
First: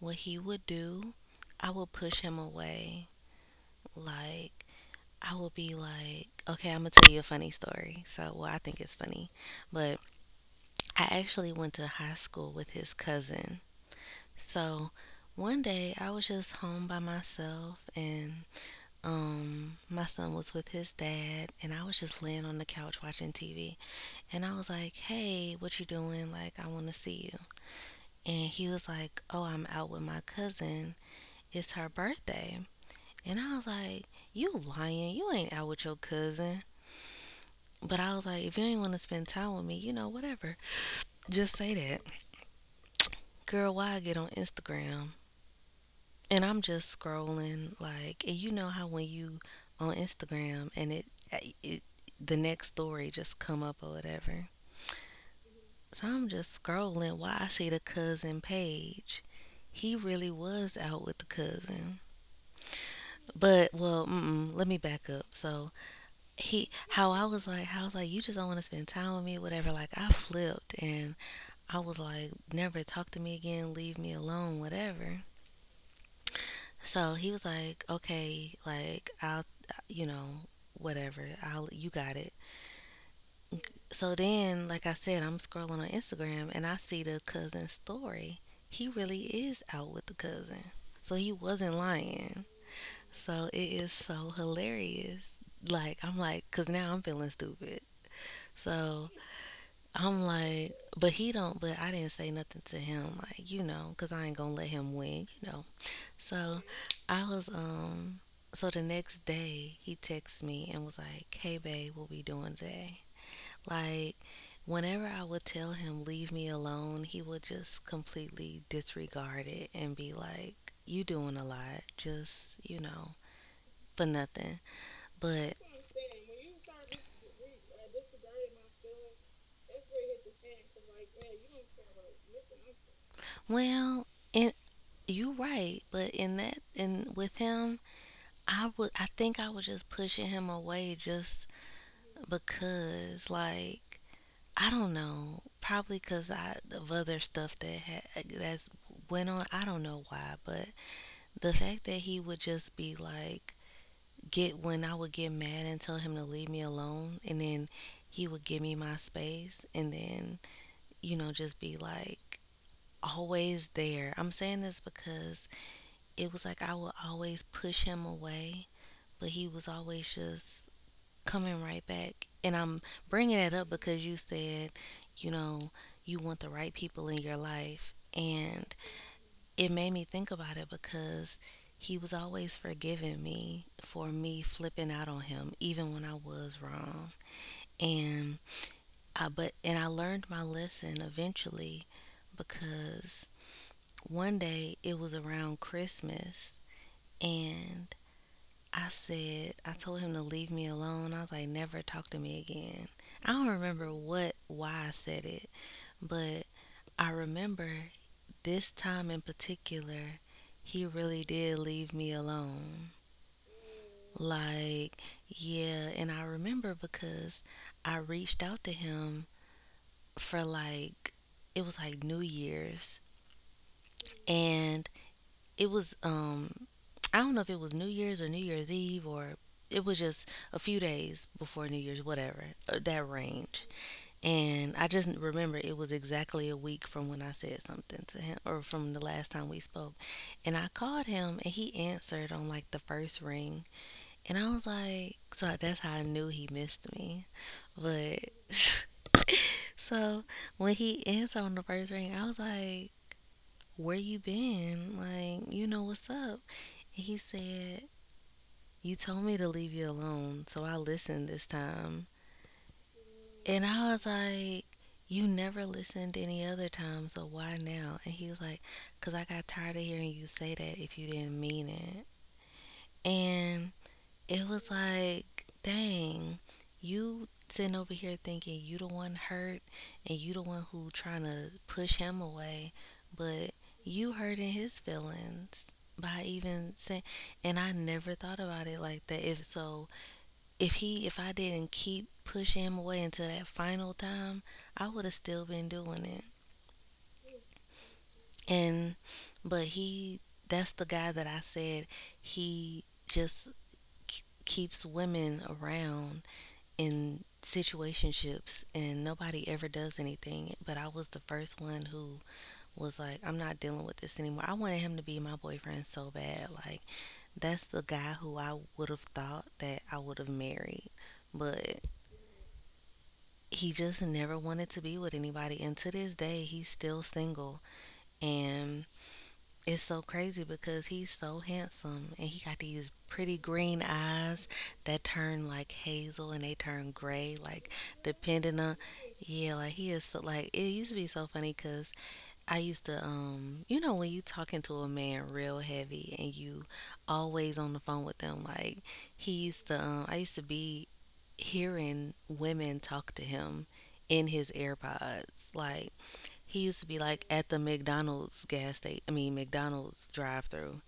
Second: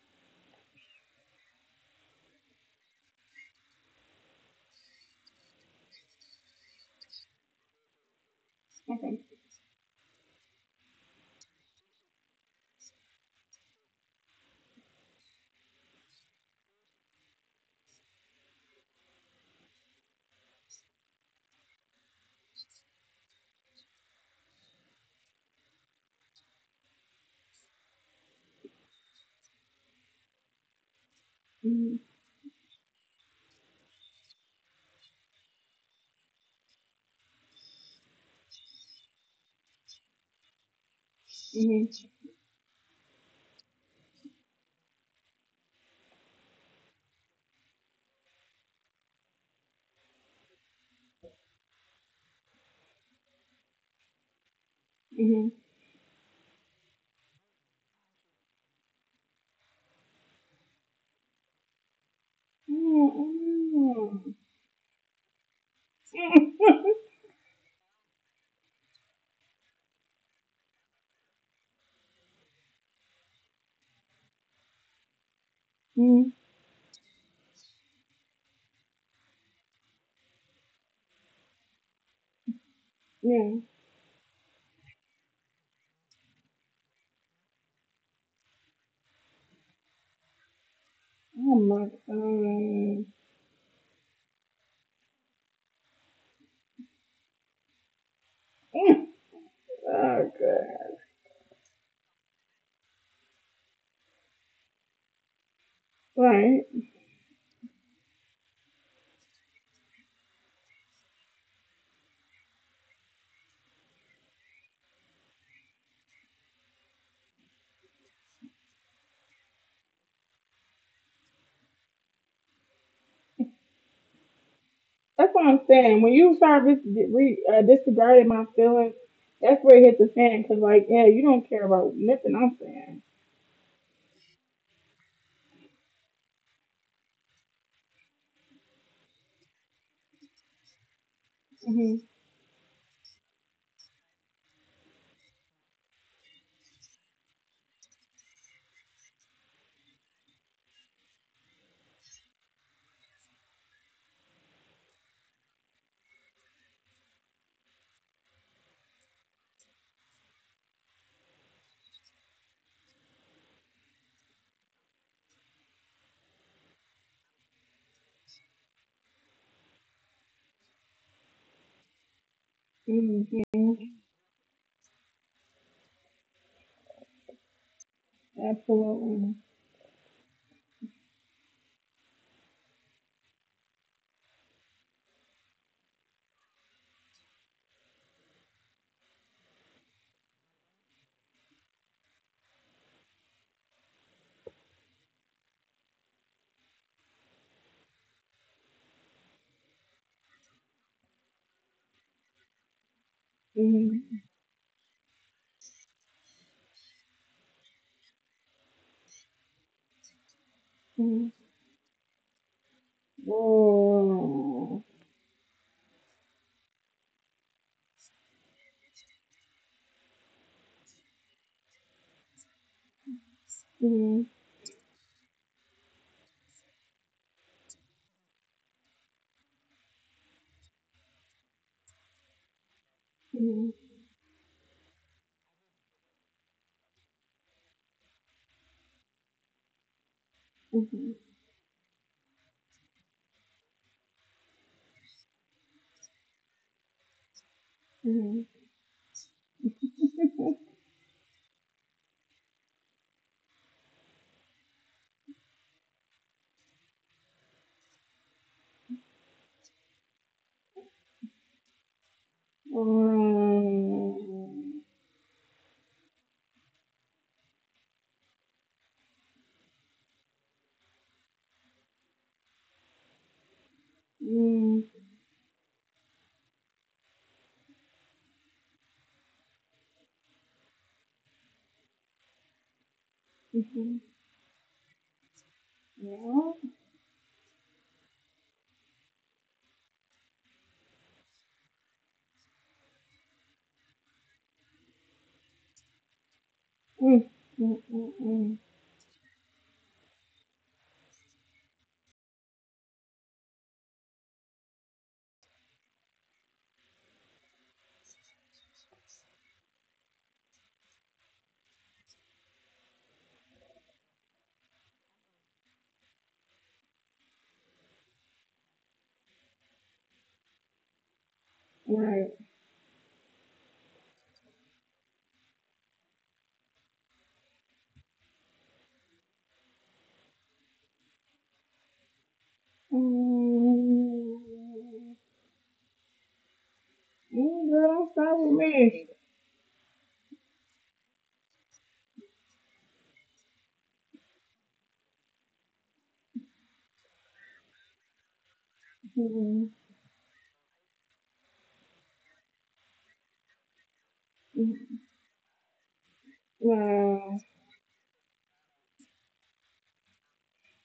Speaker 2: what he would do. I would push him away. Like I would be like, okay, I'm gonna tell you a funny story. So well, I think it's
Speaker 1: Okay.
Speaker 2: funny, but I actually went to high school with his cousin. So one day I was just home by myself and my son was with his dad and I was just laying on the couch watching TV and I was like, "Hey, what you doing? Like I want to see you." And he was like, "Oh, I'm out with my cousin. It's her
Speaker 1: Mm-hmm.
Speaker 2: birthday." And I was like, "You lying. You ain't out with your cousin." But I was like, if you ain't want to spend time with me, whatever. Just say that. Girl, why I get on Instagram. And I'm just scrolling, like, and you know how when you on Instagram and it, eh, it the next story just come up or whatever.
Speaker 1: Mm-hmm.
Speaker 2: So I'm just scrolling, while I see the cousin page. He really was out with the cousin. But well, mm-mm, let me back up. So he,
Speaker 1: Mm-hmm.
Speaker 2: how I was like, you just don't want to spend time with me, whatever. Like I flipped and I was like, never talk to me again, leave me alone, whatever.
Speaker 1: *laughs* Mm.
Speaker 2: So he was like, okay, like you know, whatever. I'll, you got it.
Speaker 1: Yeah.
Speaker 2: So then, like I said, I'm scrolling on Instagram and I see the cousin story. He really is out with the cousin. So he
Speaker 1: Oh
Speaker 2: wasn't
Speaker 1: my
Speaker 2: lying.
Speaker 1: god.
Speaker 2: So it is so hilarious. Like, I'm like, because now I'm feeling stupid.
Speaker 1: *laughs*
Speaker 2: So I'm
Speaker 1: Oh
Speaker 2: like,
Speaker 1: god.
Speaker 2: but he don't. But I didn't say nothing to him, like because I ain't gonna let him win, you know. So
Speaker 1: Right.
Speaker 2: I was. So the next day, he texts me and was like, "Hey babe, what we doing today?" Like, whenever I would tell him leave me alone, he would just completely disregard it and be like, "You doing a lot, just for nothing."
Speaker 1: That's what
Speaker 2: But
Speaker 1: I'm saying. When you start disregarding my feelings, that's where it hits the fan. Cause like, yeah, you don't care about nothing I'm saying.
Speaker 2: well, and you right, but in with him I think I was just pushing him away just
Speaker 1: Hmm.
Speaker 2: because like I don't know, probably cuz I of other stuff that that's went on, I don't know why, but the fact that he would just be like get when I would get mad and tell him to leave me alone and then he would give me my space and then just be like always there. I'm saying this because it was like I would always push him away, but he was always just coming right back. And I'm bringing it up
Speaker 1: Hmm.
Speaker 2: because you said, you know, you want the right people in your life. And
Speaker 1: Absolutely.
Speaker 2: it made me think about it because he was always forgiving me for me flipping out on him, even when I was wrong. And I learned my lesson eventually because one day it was around Christmas, and I said, I told him to leave me alone. I was like, never talk to me again. I don't remember
Speaker 1: Hmm.
Speaker 2: why I said it, but I remember this time in particular, he really
Speaker 1: Hmm.
Speaker 2: did leave me alone.
Speaker 1: Whoa.
Speaker 2: Like, yeah, and I remember because I reached out to him for, like, it was like New Year's,
Speaker 1: Hmm.
Speaker 2: and it was I don't know if it was New Year's or New Year's Eve or it was just a few days before New Year's, whatever, that range.
Speaker 1: Hmm.
Speaker 2: And I just remember it was exactly a week from when I said something to him, or from the last time we spoke. And I called
Speaker 1: Hmm.
Speaker 2: him and he answered on like the first ring. And I was like, so that's how I knew he missed me. But
Speaker 1: Hmm.
Speaker 2: *laughs* so when he answered on the first ring, I was like, "Where you been? Like, you know what's up?" And he said, "You told me to leave you alone, so I listened this time." And I was like,
Speaker 1: Um,
Speaker 2: "You never listened any other time, so why now?" And he was like, "Because I got tired of hearing you say that if you didn't mean it." And it was
Speaker 1: mm,
Speaker 2: like, dang, you sitting over here thinking you the one hurt and you the one who trying to push him away, but
Speaker 1: hmm,
Speaker 2: you hurting his feelings by
Speaker 1: yeah.
Speaker 2: even saying, and I never thought about it like that. If so if he if I didn't keep pushing him away until that final time, I would have still been doing it.
Speaker 1: Mm, mm, mm, mm.
Speaker 2: And but he that's the guy that I said he just keeps women around in situationships and nobody ever does anything. But I was the first one who was like, I'm not dealing with this anymore. I wanted him to be my boyfriend so bad. Like, that's the guy who I would have thought that I would have married. But
Speaker 1: Right.
Speaker 2: he just never wanted to be with anybody. And to this day, he's still single. And it's so crazy because he's so handsome and he got these
Speaker 1: Um,
Speaker 2: pretty green eyes that turn like hazel and they turn gray, like,
Speaker 1: mm, girl, don't start
Speaker 2: depending on.
Speaker 1: with
Speaker 2: Yeah, like, he is so, like, it used to be so funny because I used to, when you talking to a man real heavy and you always on the phone with them, like,
Speaker 1: me.
Speaker 2: I used to be hearing women talk to him in his AirPods. Like, he used to be like
Speaker 1: Wow.
Speaker 2: at the McDonald's gas station. I mean McDonald's drive-through.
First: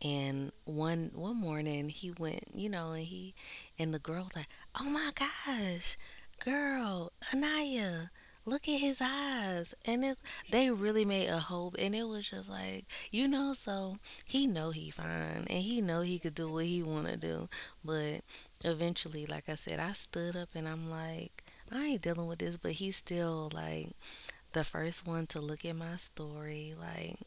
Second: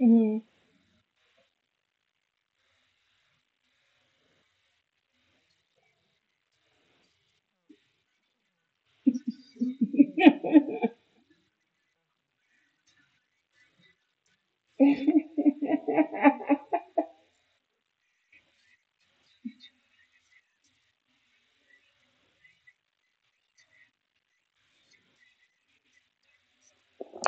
Speaker 1: Mhm.
Speaker 2: And one morning he went, and the girl's like, "Oh my gosh, girl, Anaya, look at his eyes." And it's they
Speaker 1: *laughs*
Speaker 2: really made a hope, and it was just like, you know, so he know he fine, and he know he could do what he want to do, but eventually, like I said, I stood up and I'm like, I ain't dealing with this, but he's still like the first one to look at my story. Like,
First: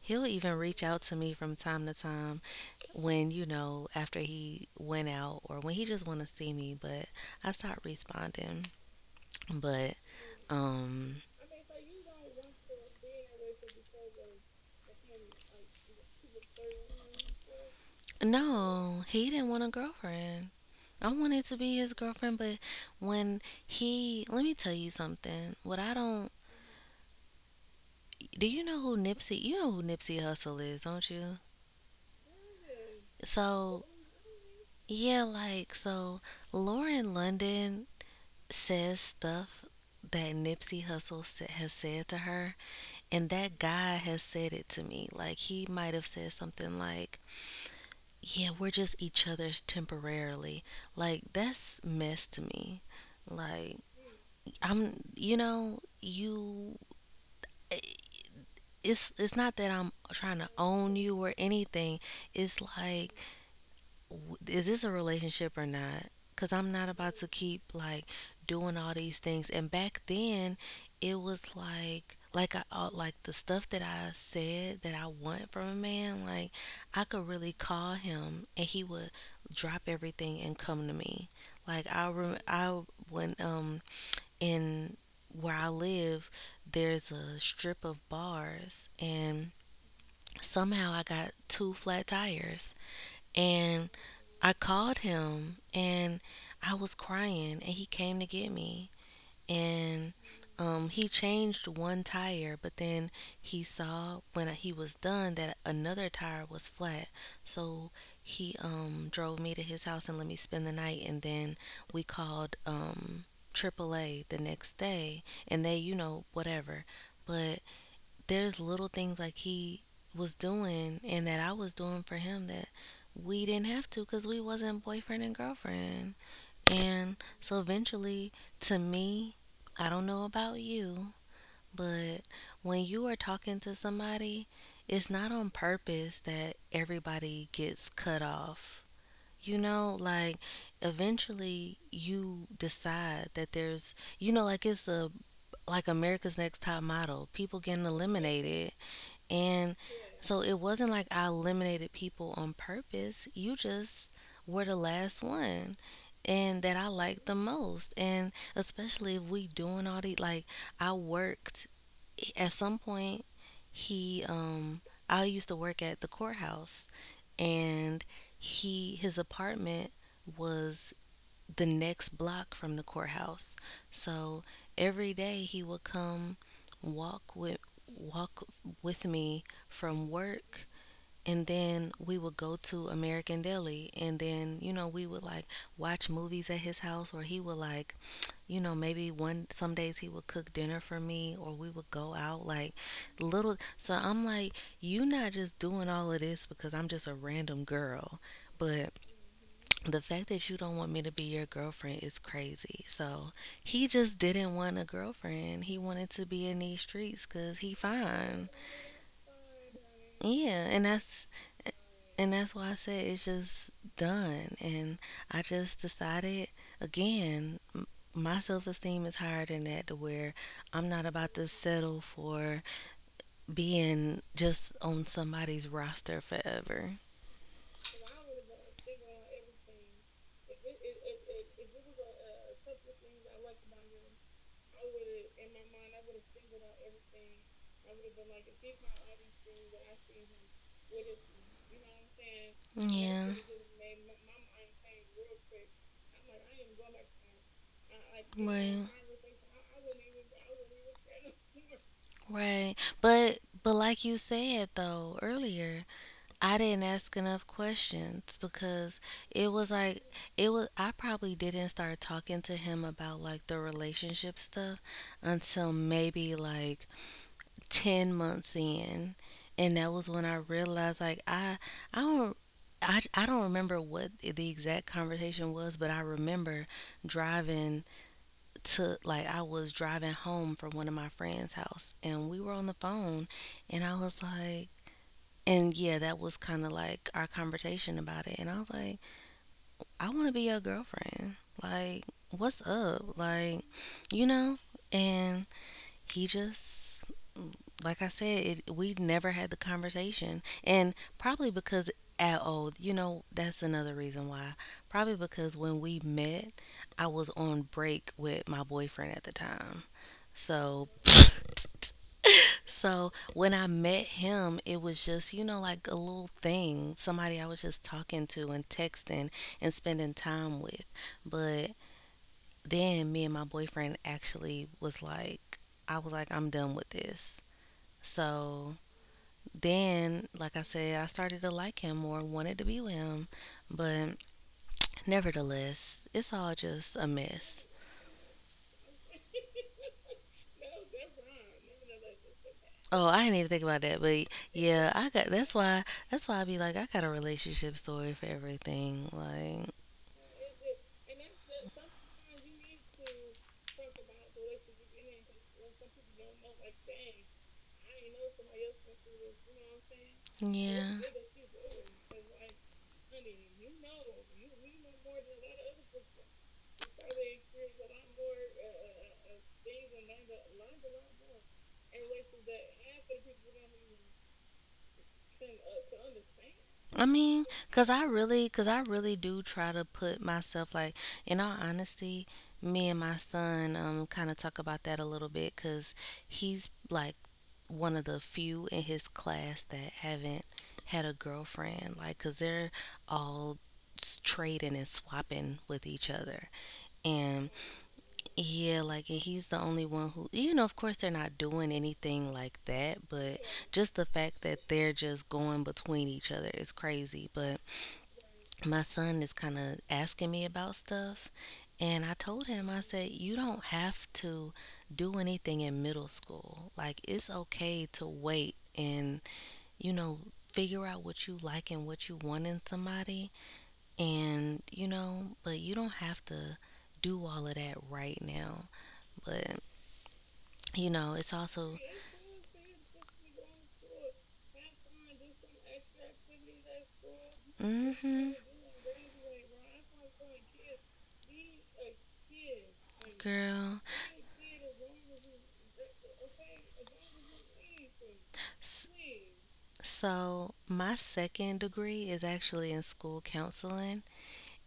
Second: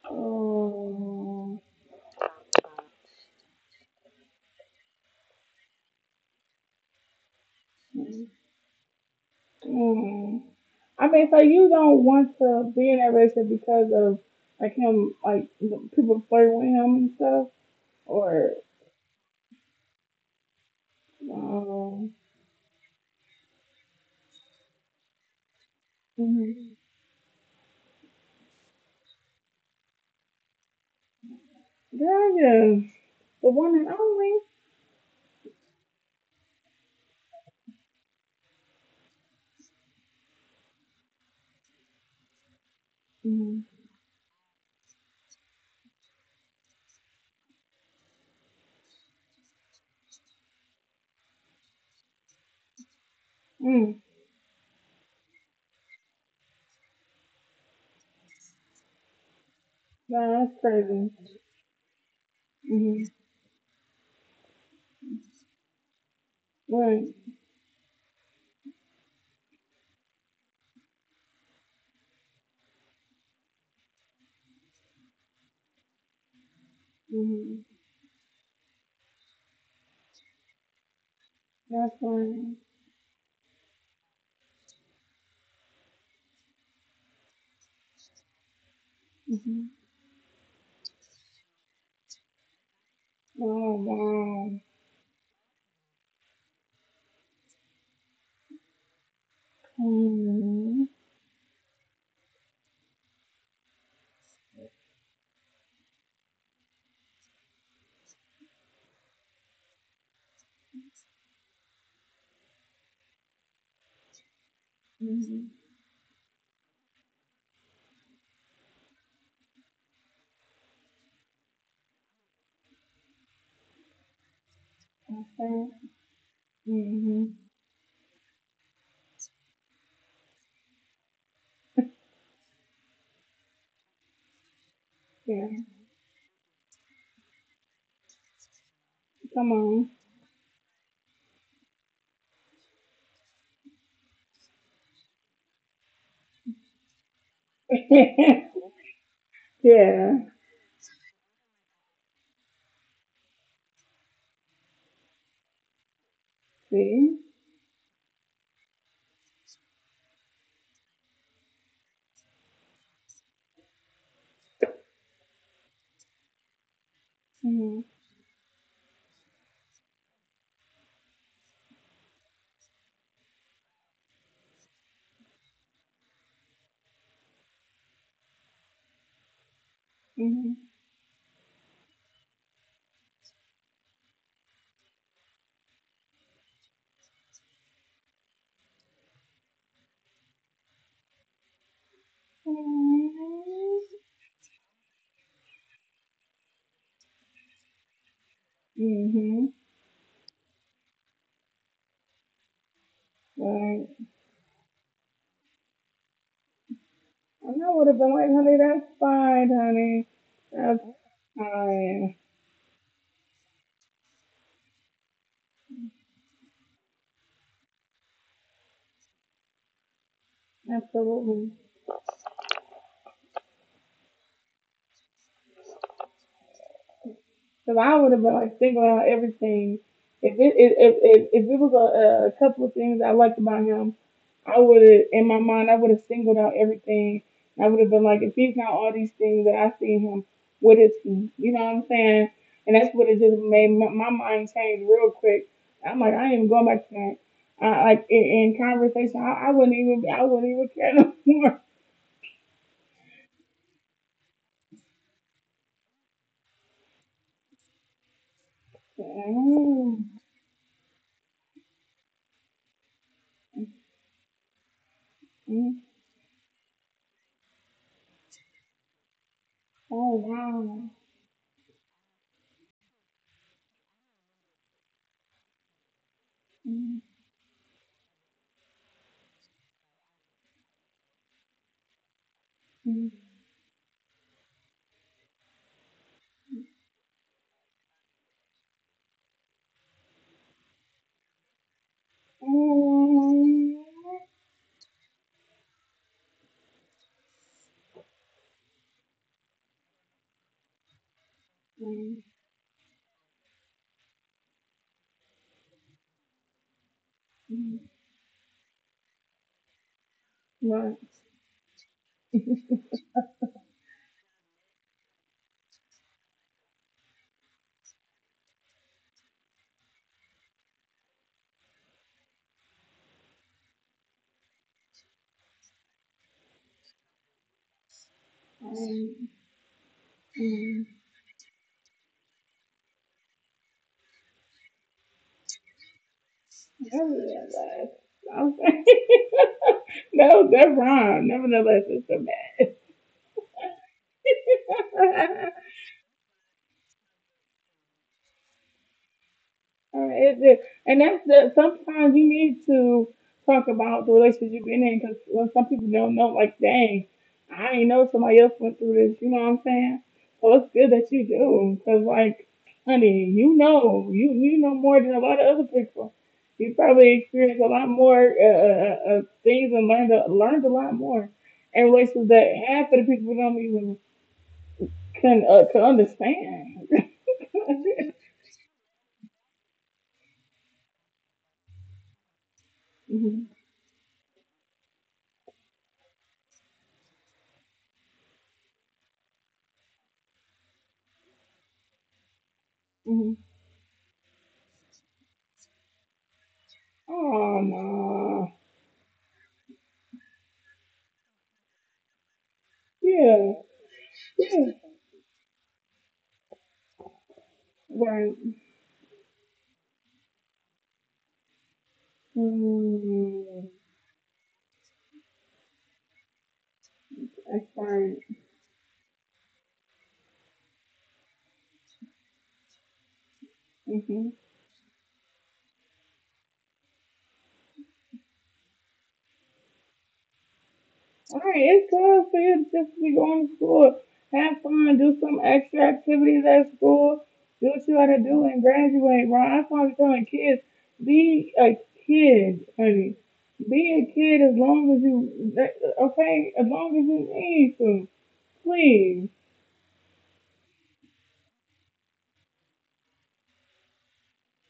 Speaker 2: he'll even reach out to me from
Speaker 1: Oh.
Speaker 2: time to time when, you know, after he went out or when he just want to see me, but I start responding. But,
Speaker 1: Mm. I
Speaker 2: um,
Speaker 1: mean, so you don't want to be in that relationship because of like him, like the people flirting with him and stuff, or
Speaker 2: no, he didn't want a girlfriend. I wanted to be his
Speaker 1: um,
Speaker 2: girlfriend, but when he, let me tell you something. What I don't,
Speaker 1: mm-hmm.
Speaker 2: do you know who Nipsey, you know who Nipsey Hussle is, don't you?
Speaker 1: That is the one
Speaker 2: So
Speaker 1: and only.
Speaker 2: yeah, like, so Lauren London says stuff that Nipsey Hussle has said to her, and that
Speaker 1: Mm-hmm.
Speaker 2: guy has said it to me. Like he might have said something like, "Yeah, we're just each other's temporarily." Like that's mess to me. Like
Speaker 1: Mm.
Speaker 2: I'm, you know, you. It's not that I'm
Speaker 1: Nah,
Speaker 2: trying to
Speaker 1: that's
Speaker 2: own
Speaker 1: crazy.
Speaker 2: you or anything. It's
Speaker 1: Mm-hmm.
Speaker 2: like is this a relationship or not? Because I'm not
Speaker 1: Right.
Speaker 2: about to keep like doing all these things. And back then, it was like I like the stuff that I said that I want from a man. Like I could really
Speaker 1: Mm-hmm.
Speaker 2: call him, and he would drop everything and come to me. Like
Speaker 1: That's
Speaker 2: I rem-
Speaker 1: right.
Speaker 2: I when in where I live, there's a strip of bars, and
Speaker 1: Mm-hmm.
Speaker 2: somehow I got two flat tires,
Speaker 1: Oh
Speaker 2: and I
Speaker 1: wow.
Speaker 2: called him and I was crying and he came to get me, and
Speaker 1: Hmm.
Speaker 2: he changed one tire, but then he saw when he was done that another tire was flat, so he drove me to his house and let me spend the night, and then we called AAA the next day,
Speaker 1: Mhm.
Speaker 2: and they, you know, whatever. But there's little things like he was doing, and that I was doing for him, that we didn't have to because we wasn't boyfriend and
Speaker 1: Okay.
Speaker 2: girlfriend. And
Speaker 1: Mhm.
Speaker 2: so eventually, to me, I don't know about you, but when you are talking to somebody, it's not
Speaker 1: Yeah.
Speaker 2: on purpose that everybody gets cut off.
Speaker 1: Come
Speaker 2: You
Speaker 1: on.
Speaker 2: know, like, eventually you decide that there's, you know, like, it's a, like, America's Next Top Model, people getting eliminated.
Speaker 1: *laughs*
Speaker 2: And
Speaker 1: Yeah.
Speaker 2: so it wasn't like I eliminated people on purpose. You just were the last one and that I
Speaker 1: See.
Speaker 2: liked the most. And especially if we doing all the, like, I worked at some point he um I used to work at the courthouse,
Speaker 1: Mhm.
Speaker 2: and he his apartment was the next block from the courthouse. So every day he would come walk with walk with me from work,
Speaker 1: Mhm.
Speaker 2: and then we would go to American Deli, and then you know we would like watch movies at his house, or he would like, you know, maybe one some days he would cook dinner for me, or we would go out like little, so I'm like, you not just doing all of this because I'm just a random girl, but
Speaker 1: Mhm.
Speaker 2: the fact that you don't want me to be your girlfriend is crazy. So he
Speaker 1: Right.
Speaker 2: just didn't want a girlfriend. He wanted to be in these streets because
Speaker 1: And I
Speaker 2: he
Speaker 1: would have been like,
Speaker 2: fine.
Speaker 1: honey, that's fine, honey.
Speaker 2: Yeah, and
Speaker 1: That's
Speaker 2: that's
Speaker 1: fine.
Speaker 2: and that's why I said it's just done. And I just decided again, my self esteem is higher than that, to where I'm not about to
Speaker 1: Absolutely.
Speaker 2: settle for being just on somebody's roster forever.
Speaker 1: So I would have been like single out everything. If it was a couple of things I liked about him, I would have in my mind I would have singled out everything. I would have been like, if he's not all these things that I see in him, what is he? You know what I'm saying? And that's what it
Speaker 2: Yeah.
Speaker 1: just made my, my mind change real quick. I'm like, I ain't even going back to that. I, like in
Speaker 2: Right.
Speaker 1: conversation, I, I wouldn't even care no more.
Speaker 2: Right. But but like you said though earlier, I didn't ask enough questions because it was like
Speaker 1: *laughs*
Speaker 2: it was I probably didn't start talking to him about like the relationship stuff
Speaker 1: Oh,
Speaker 2: until maybe like 10 months in, and that was
Speaker 1: oh
Speaker 2: when I
Speaker 1: wow.
Speaker 2: realized like I I don't I don't remember what the exact conversation was, but I remember
Speaker 1: Mm-hmm.
Speaker 2: driving to, like, I was driving home from one of my friends' house and we were on the
Speaker 1: Mm-hmm.
Speaker 2: phone, and I was like, and yeah, that was kind of like our conversation about it. And I was like, I want to be your girlfriend. Like, what's up? Like,
Speaker 1: And
Speaker 2: you know? And he just, like I said, it, we never had the conversation. And probably because, oh, you know, that's another reason why. Probably because when we met, I was on break with my boyfriend at the time. So *laughs*
Speaker 1: months
Speaker 2: so when I met him, it was just, you know, like a little thing, somebody I was just talking to and texting and spending time with. But then me and my boyfriend actually was like, I was like, I'm done with this. So
Speaker 1: and
Speaker 2: then, like I said, I started to like him more, wanted to be with him. But nevertheless, it's all just a mess.
Speaker 1: nevertheless, okay. *laughs* No, that rhyme. Nevertheless, it's a mess.
Speaker 2: Oh, I didn't even think about that, but yeah, I got that's
Speaker 1: *laughs*
Speaker 2: why that's why I be like I got a relationship story for everything. Like,
Speaker 1: And that's the, sometimes you need to talk about the relationship you've been in because some people don't know, like, dang, I ain't know somebody else went through this. You know what I'm saying? So it's
Speaker 2: yeah.
Speaker 1: good that you do because, like, honey, you know, you know more than a lot of other people. You probably experienced a lot more things and learned a, learned a lot more in relationships that half of the people don't even can understand.
Speaker 2: I mean,
Speaker 1: *laughs*
Speaker 2: cause I really do try to put myself like, in all honesty, me and my
Speaker 1: Hmm.
Speaker 2: son kind of talk about that a little bit, cause he's like one of the few in his class that haven't had a girlfriend, like, cause they're
Speaker 1: Hmm.
Speaker 2: all trading and swapping with each other, and.
Speaker 1: Oh no.
Speaker 2: Yeah, like, and he's the only one who, you know, of course they're not doing anything like that, but
Speaker 1: Yeah,
Speaker 2: just the fact
Speaker 1: yeah.
Speaker 2: that they're just going between each other is crazy. But
Speaker 1: Right.
Speaker 2: my son is kind of asking me about stuff, and I told him, I said, you
Speaker 1: Mm,
Speaker 2: don't have to do anything in middle school. Like, it's
Speaker 1: that's
Speaker 2: okay to
Speaker 1: right.
Speaker 2: wait and, you know, figure out what you like and what you want in somebody,
Speaker 1: Mm-hmm.
Speaker 2: and, you know, but you don't have to do all of that right now. But, you know, it's
Speaker 1: All right,
Speaker 2: also,
Speaker 1: it's good for you just to be going to school. Have fun, do some extra activities at school, do what you
Speaker 2: mm
Speaker 1: gotta
Speaker 2: hmm,
Speaker 1: do, and graduate, bro. That's why I'm telling kids be a kid, honey.
Speaker 2: girl.
Speaker 1: Be a kid as long as you, okay, as long as you need to,
Speaker 2: S-
Speaker 1: please.
Speaker 2: So, my second degree is actually in school counseling,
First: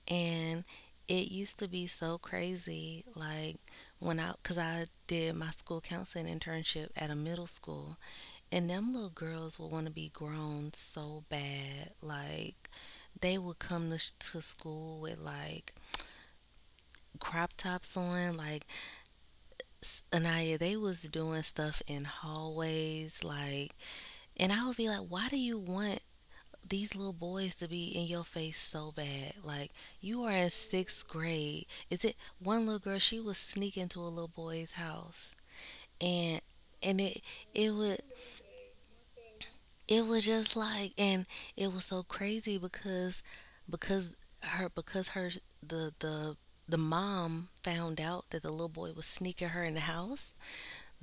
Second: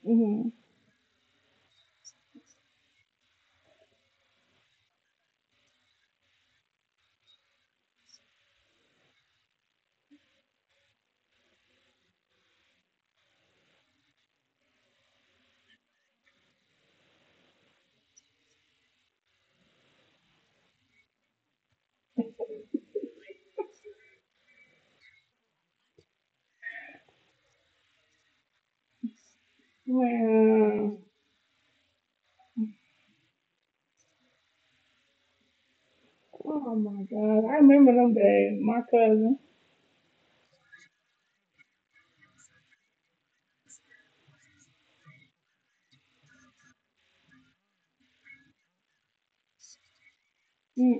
Speaker 1: Mm-hmm.
Speaker 2: and it used to be so crazy. Like, when I, because I did my school counseling internship at a middle school, and them little girls would want to be grown so bad. Like, they would come to school with like crop tops on, like, Anaya, they was doing stuff in hallways, like, and I would be like, why do you want these little boys to be in your face so bad? Like, you are in
Speaker 1: Well,
Speaker 2: sixth grade. Is it one little girl? She was sneaking to a little boy's house, and
Speaker 1: oh
Speaker 2: and
Speaker 1: my
Speaker 2: it
Speaker 1: God, I
Speaker 2: it
Speaker 1: remember
Speaker 2: would
Speaker 1: them days, my cousin.
Speaker 2: it was just like, and it was so crazy because because her because her the the the mom found out that the little boy was sneaking her in the house.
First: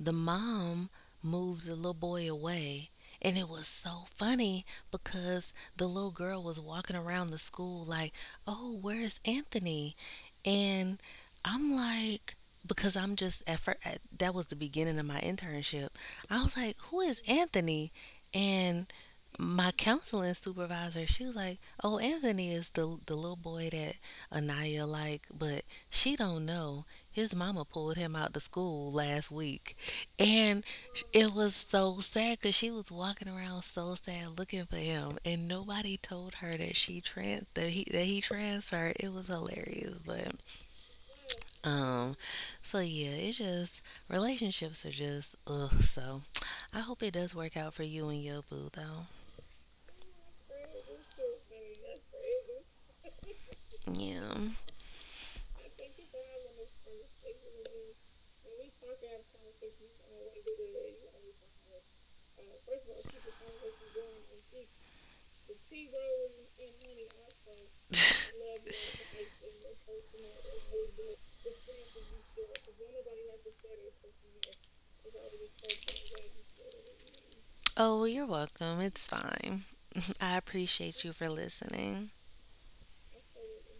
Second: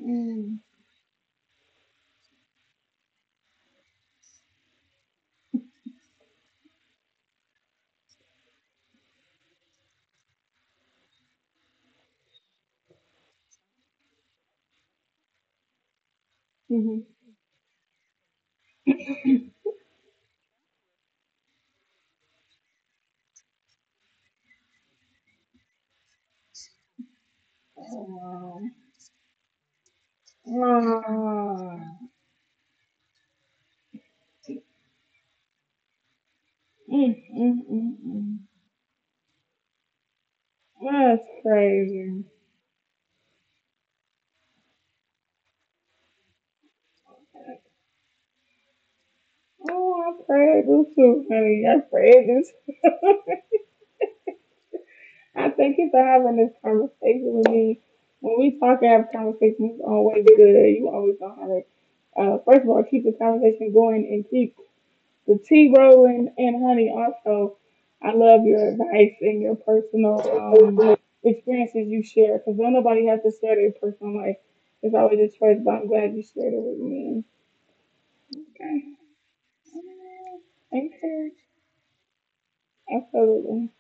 Speaker 2: The mom moved the little boy away. And it was so funny because the little girl was walking around the school like, "Oh, where's Anthony?" And I'm like, because I'm just at first that was the beginning of my internship. I was like, "Who
Speaker 1: Mm-hmm.
Speaker 2: is Anthony?" And my counseling supervisor, she was like, "Oh, Anthony is the little boy that Anaya like, but she don't know his mama pulled him out to
Speaker 1: Wow.
Speaker 2: school last week, and it was so sad because she was walking around so sad looking for him, and nobody told her
Speaker 1: Mm, mm,
Speaker 2: that he
Speaker 1: mm,
Speaker 2: that he
Speaker 1: mm.
Speaker 2: transferred." It was hilarious, but
Speaker 1: That's
Speaker 2: um,
Speaker 1: crazy.
Speaker 2: so yeah, it just relationships are just ugh. So I hope it does work out for you and your boo though.
Speaker 1: Oh, I pray I do too, honey. I pray I too.
Speaker 2: Yeah.
Speaker 1: *laughs* I thank you for having this conversation with me. When we talk and have conversations, it's always good. You always gonna have it. First of all, keep the conversation going and keep the T Rowland and Honey also, I love
Speaker 2: *laughs*
Speaker 1: your advice and your personal experiences you share because don't nobody have to share their personal life. It's always a choice, but I'm glad you shared it with me.
Speaker 2: Oh, you're welcome.
Speaker 1: Okay.
Speaker 2: It's fine. *laughs* I appreciate you for
Speaker 1: Encourage.
Speaker 2: listening.
Speaker 1: Absolutely.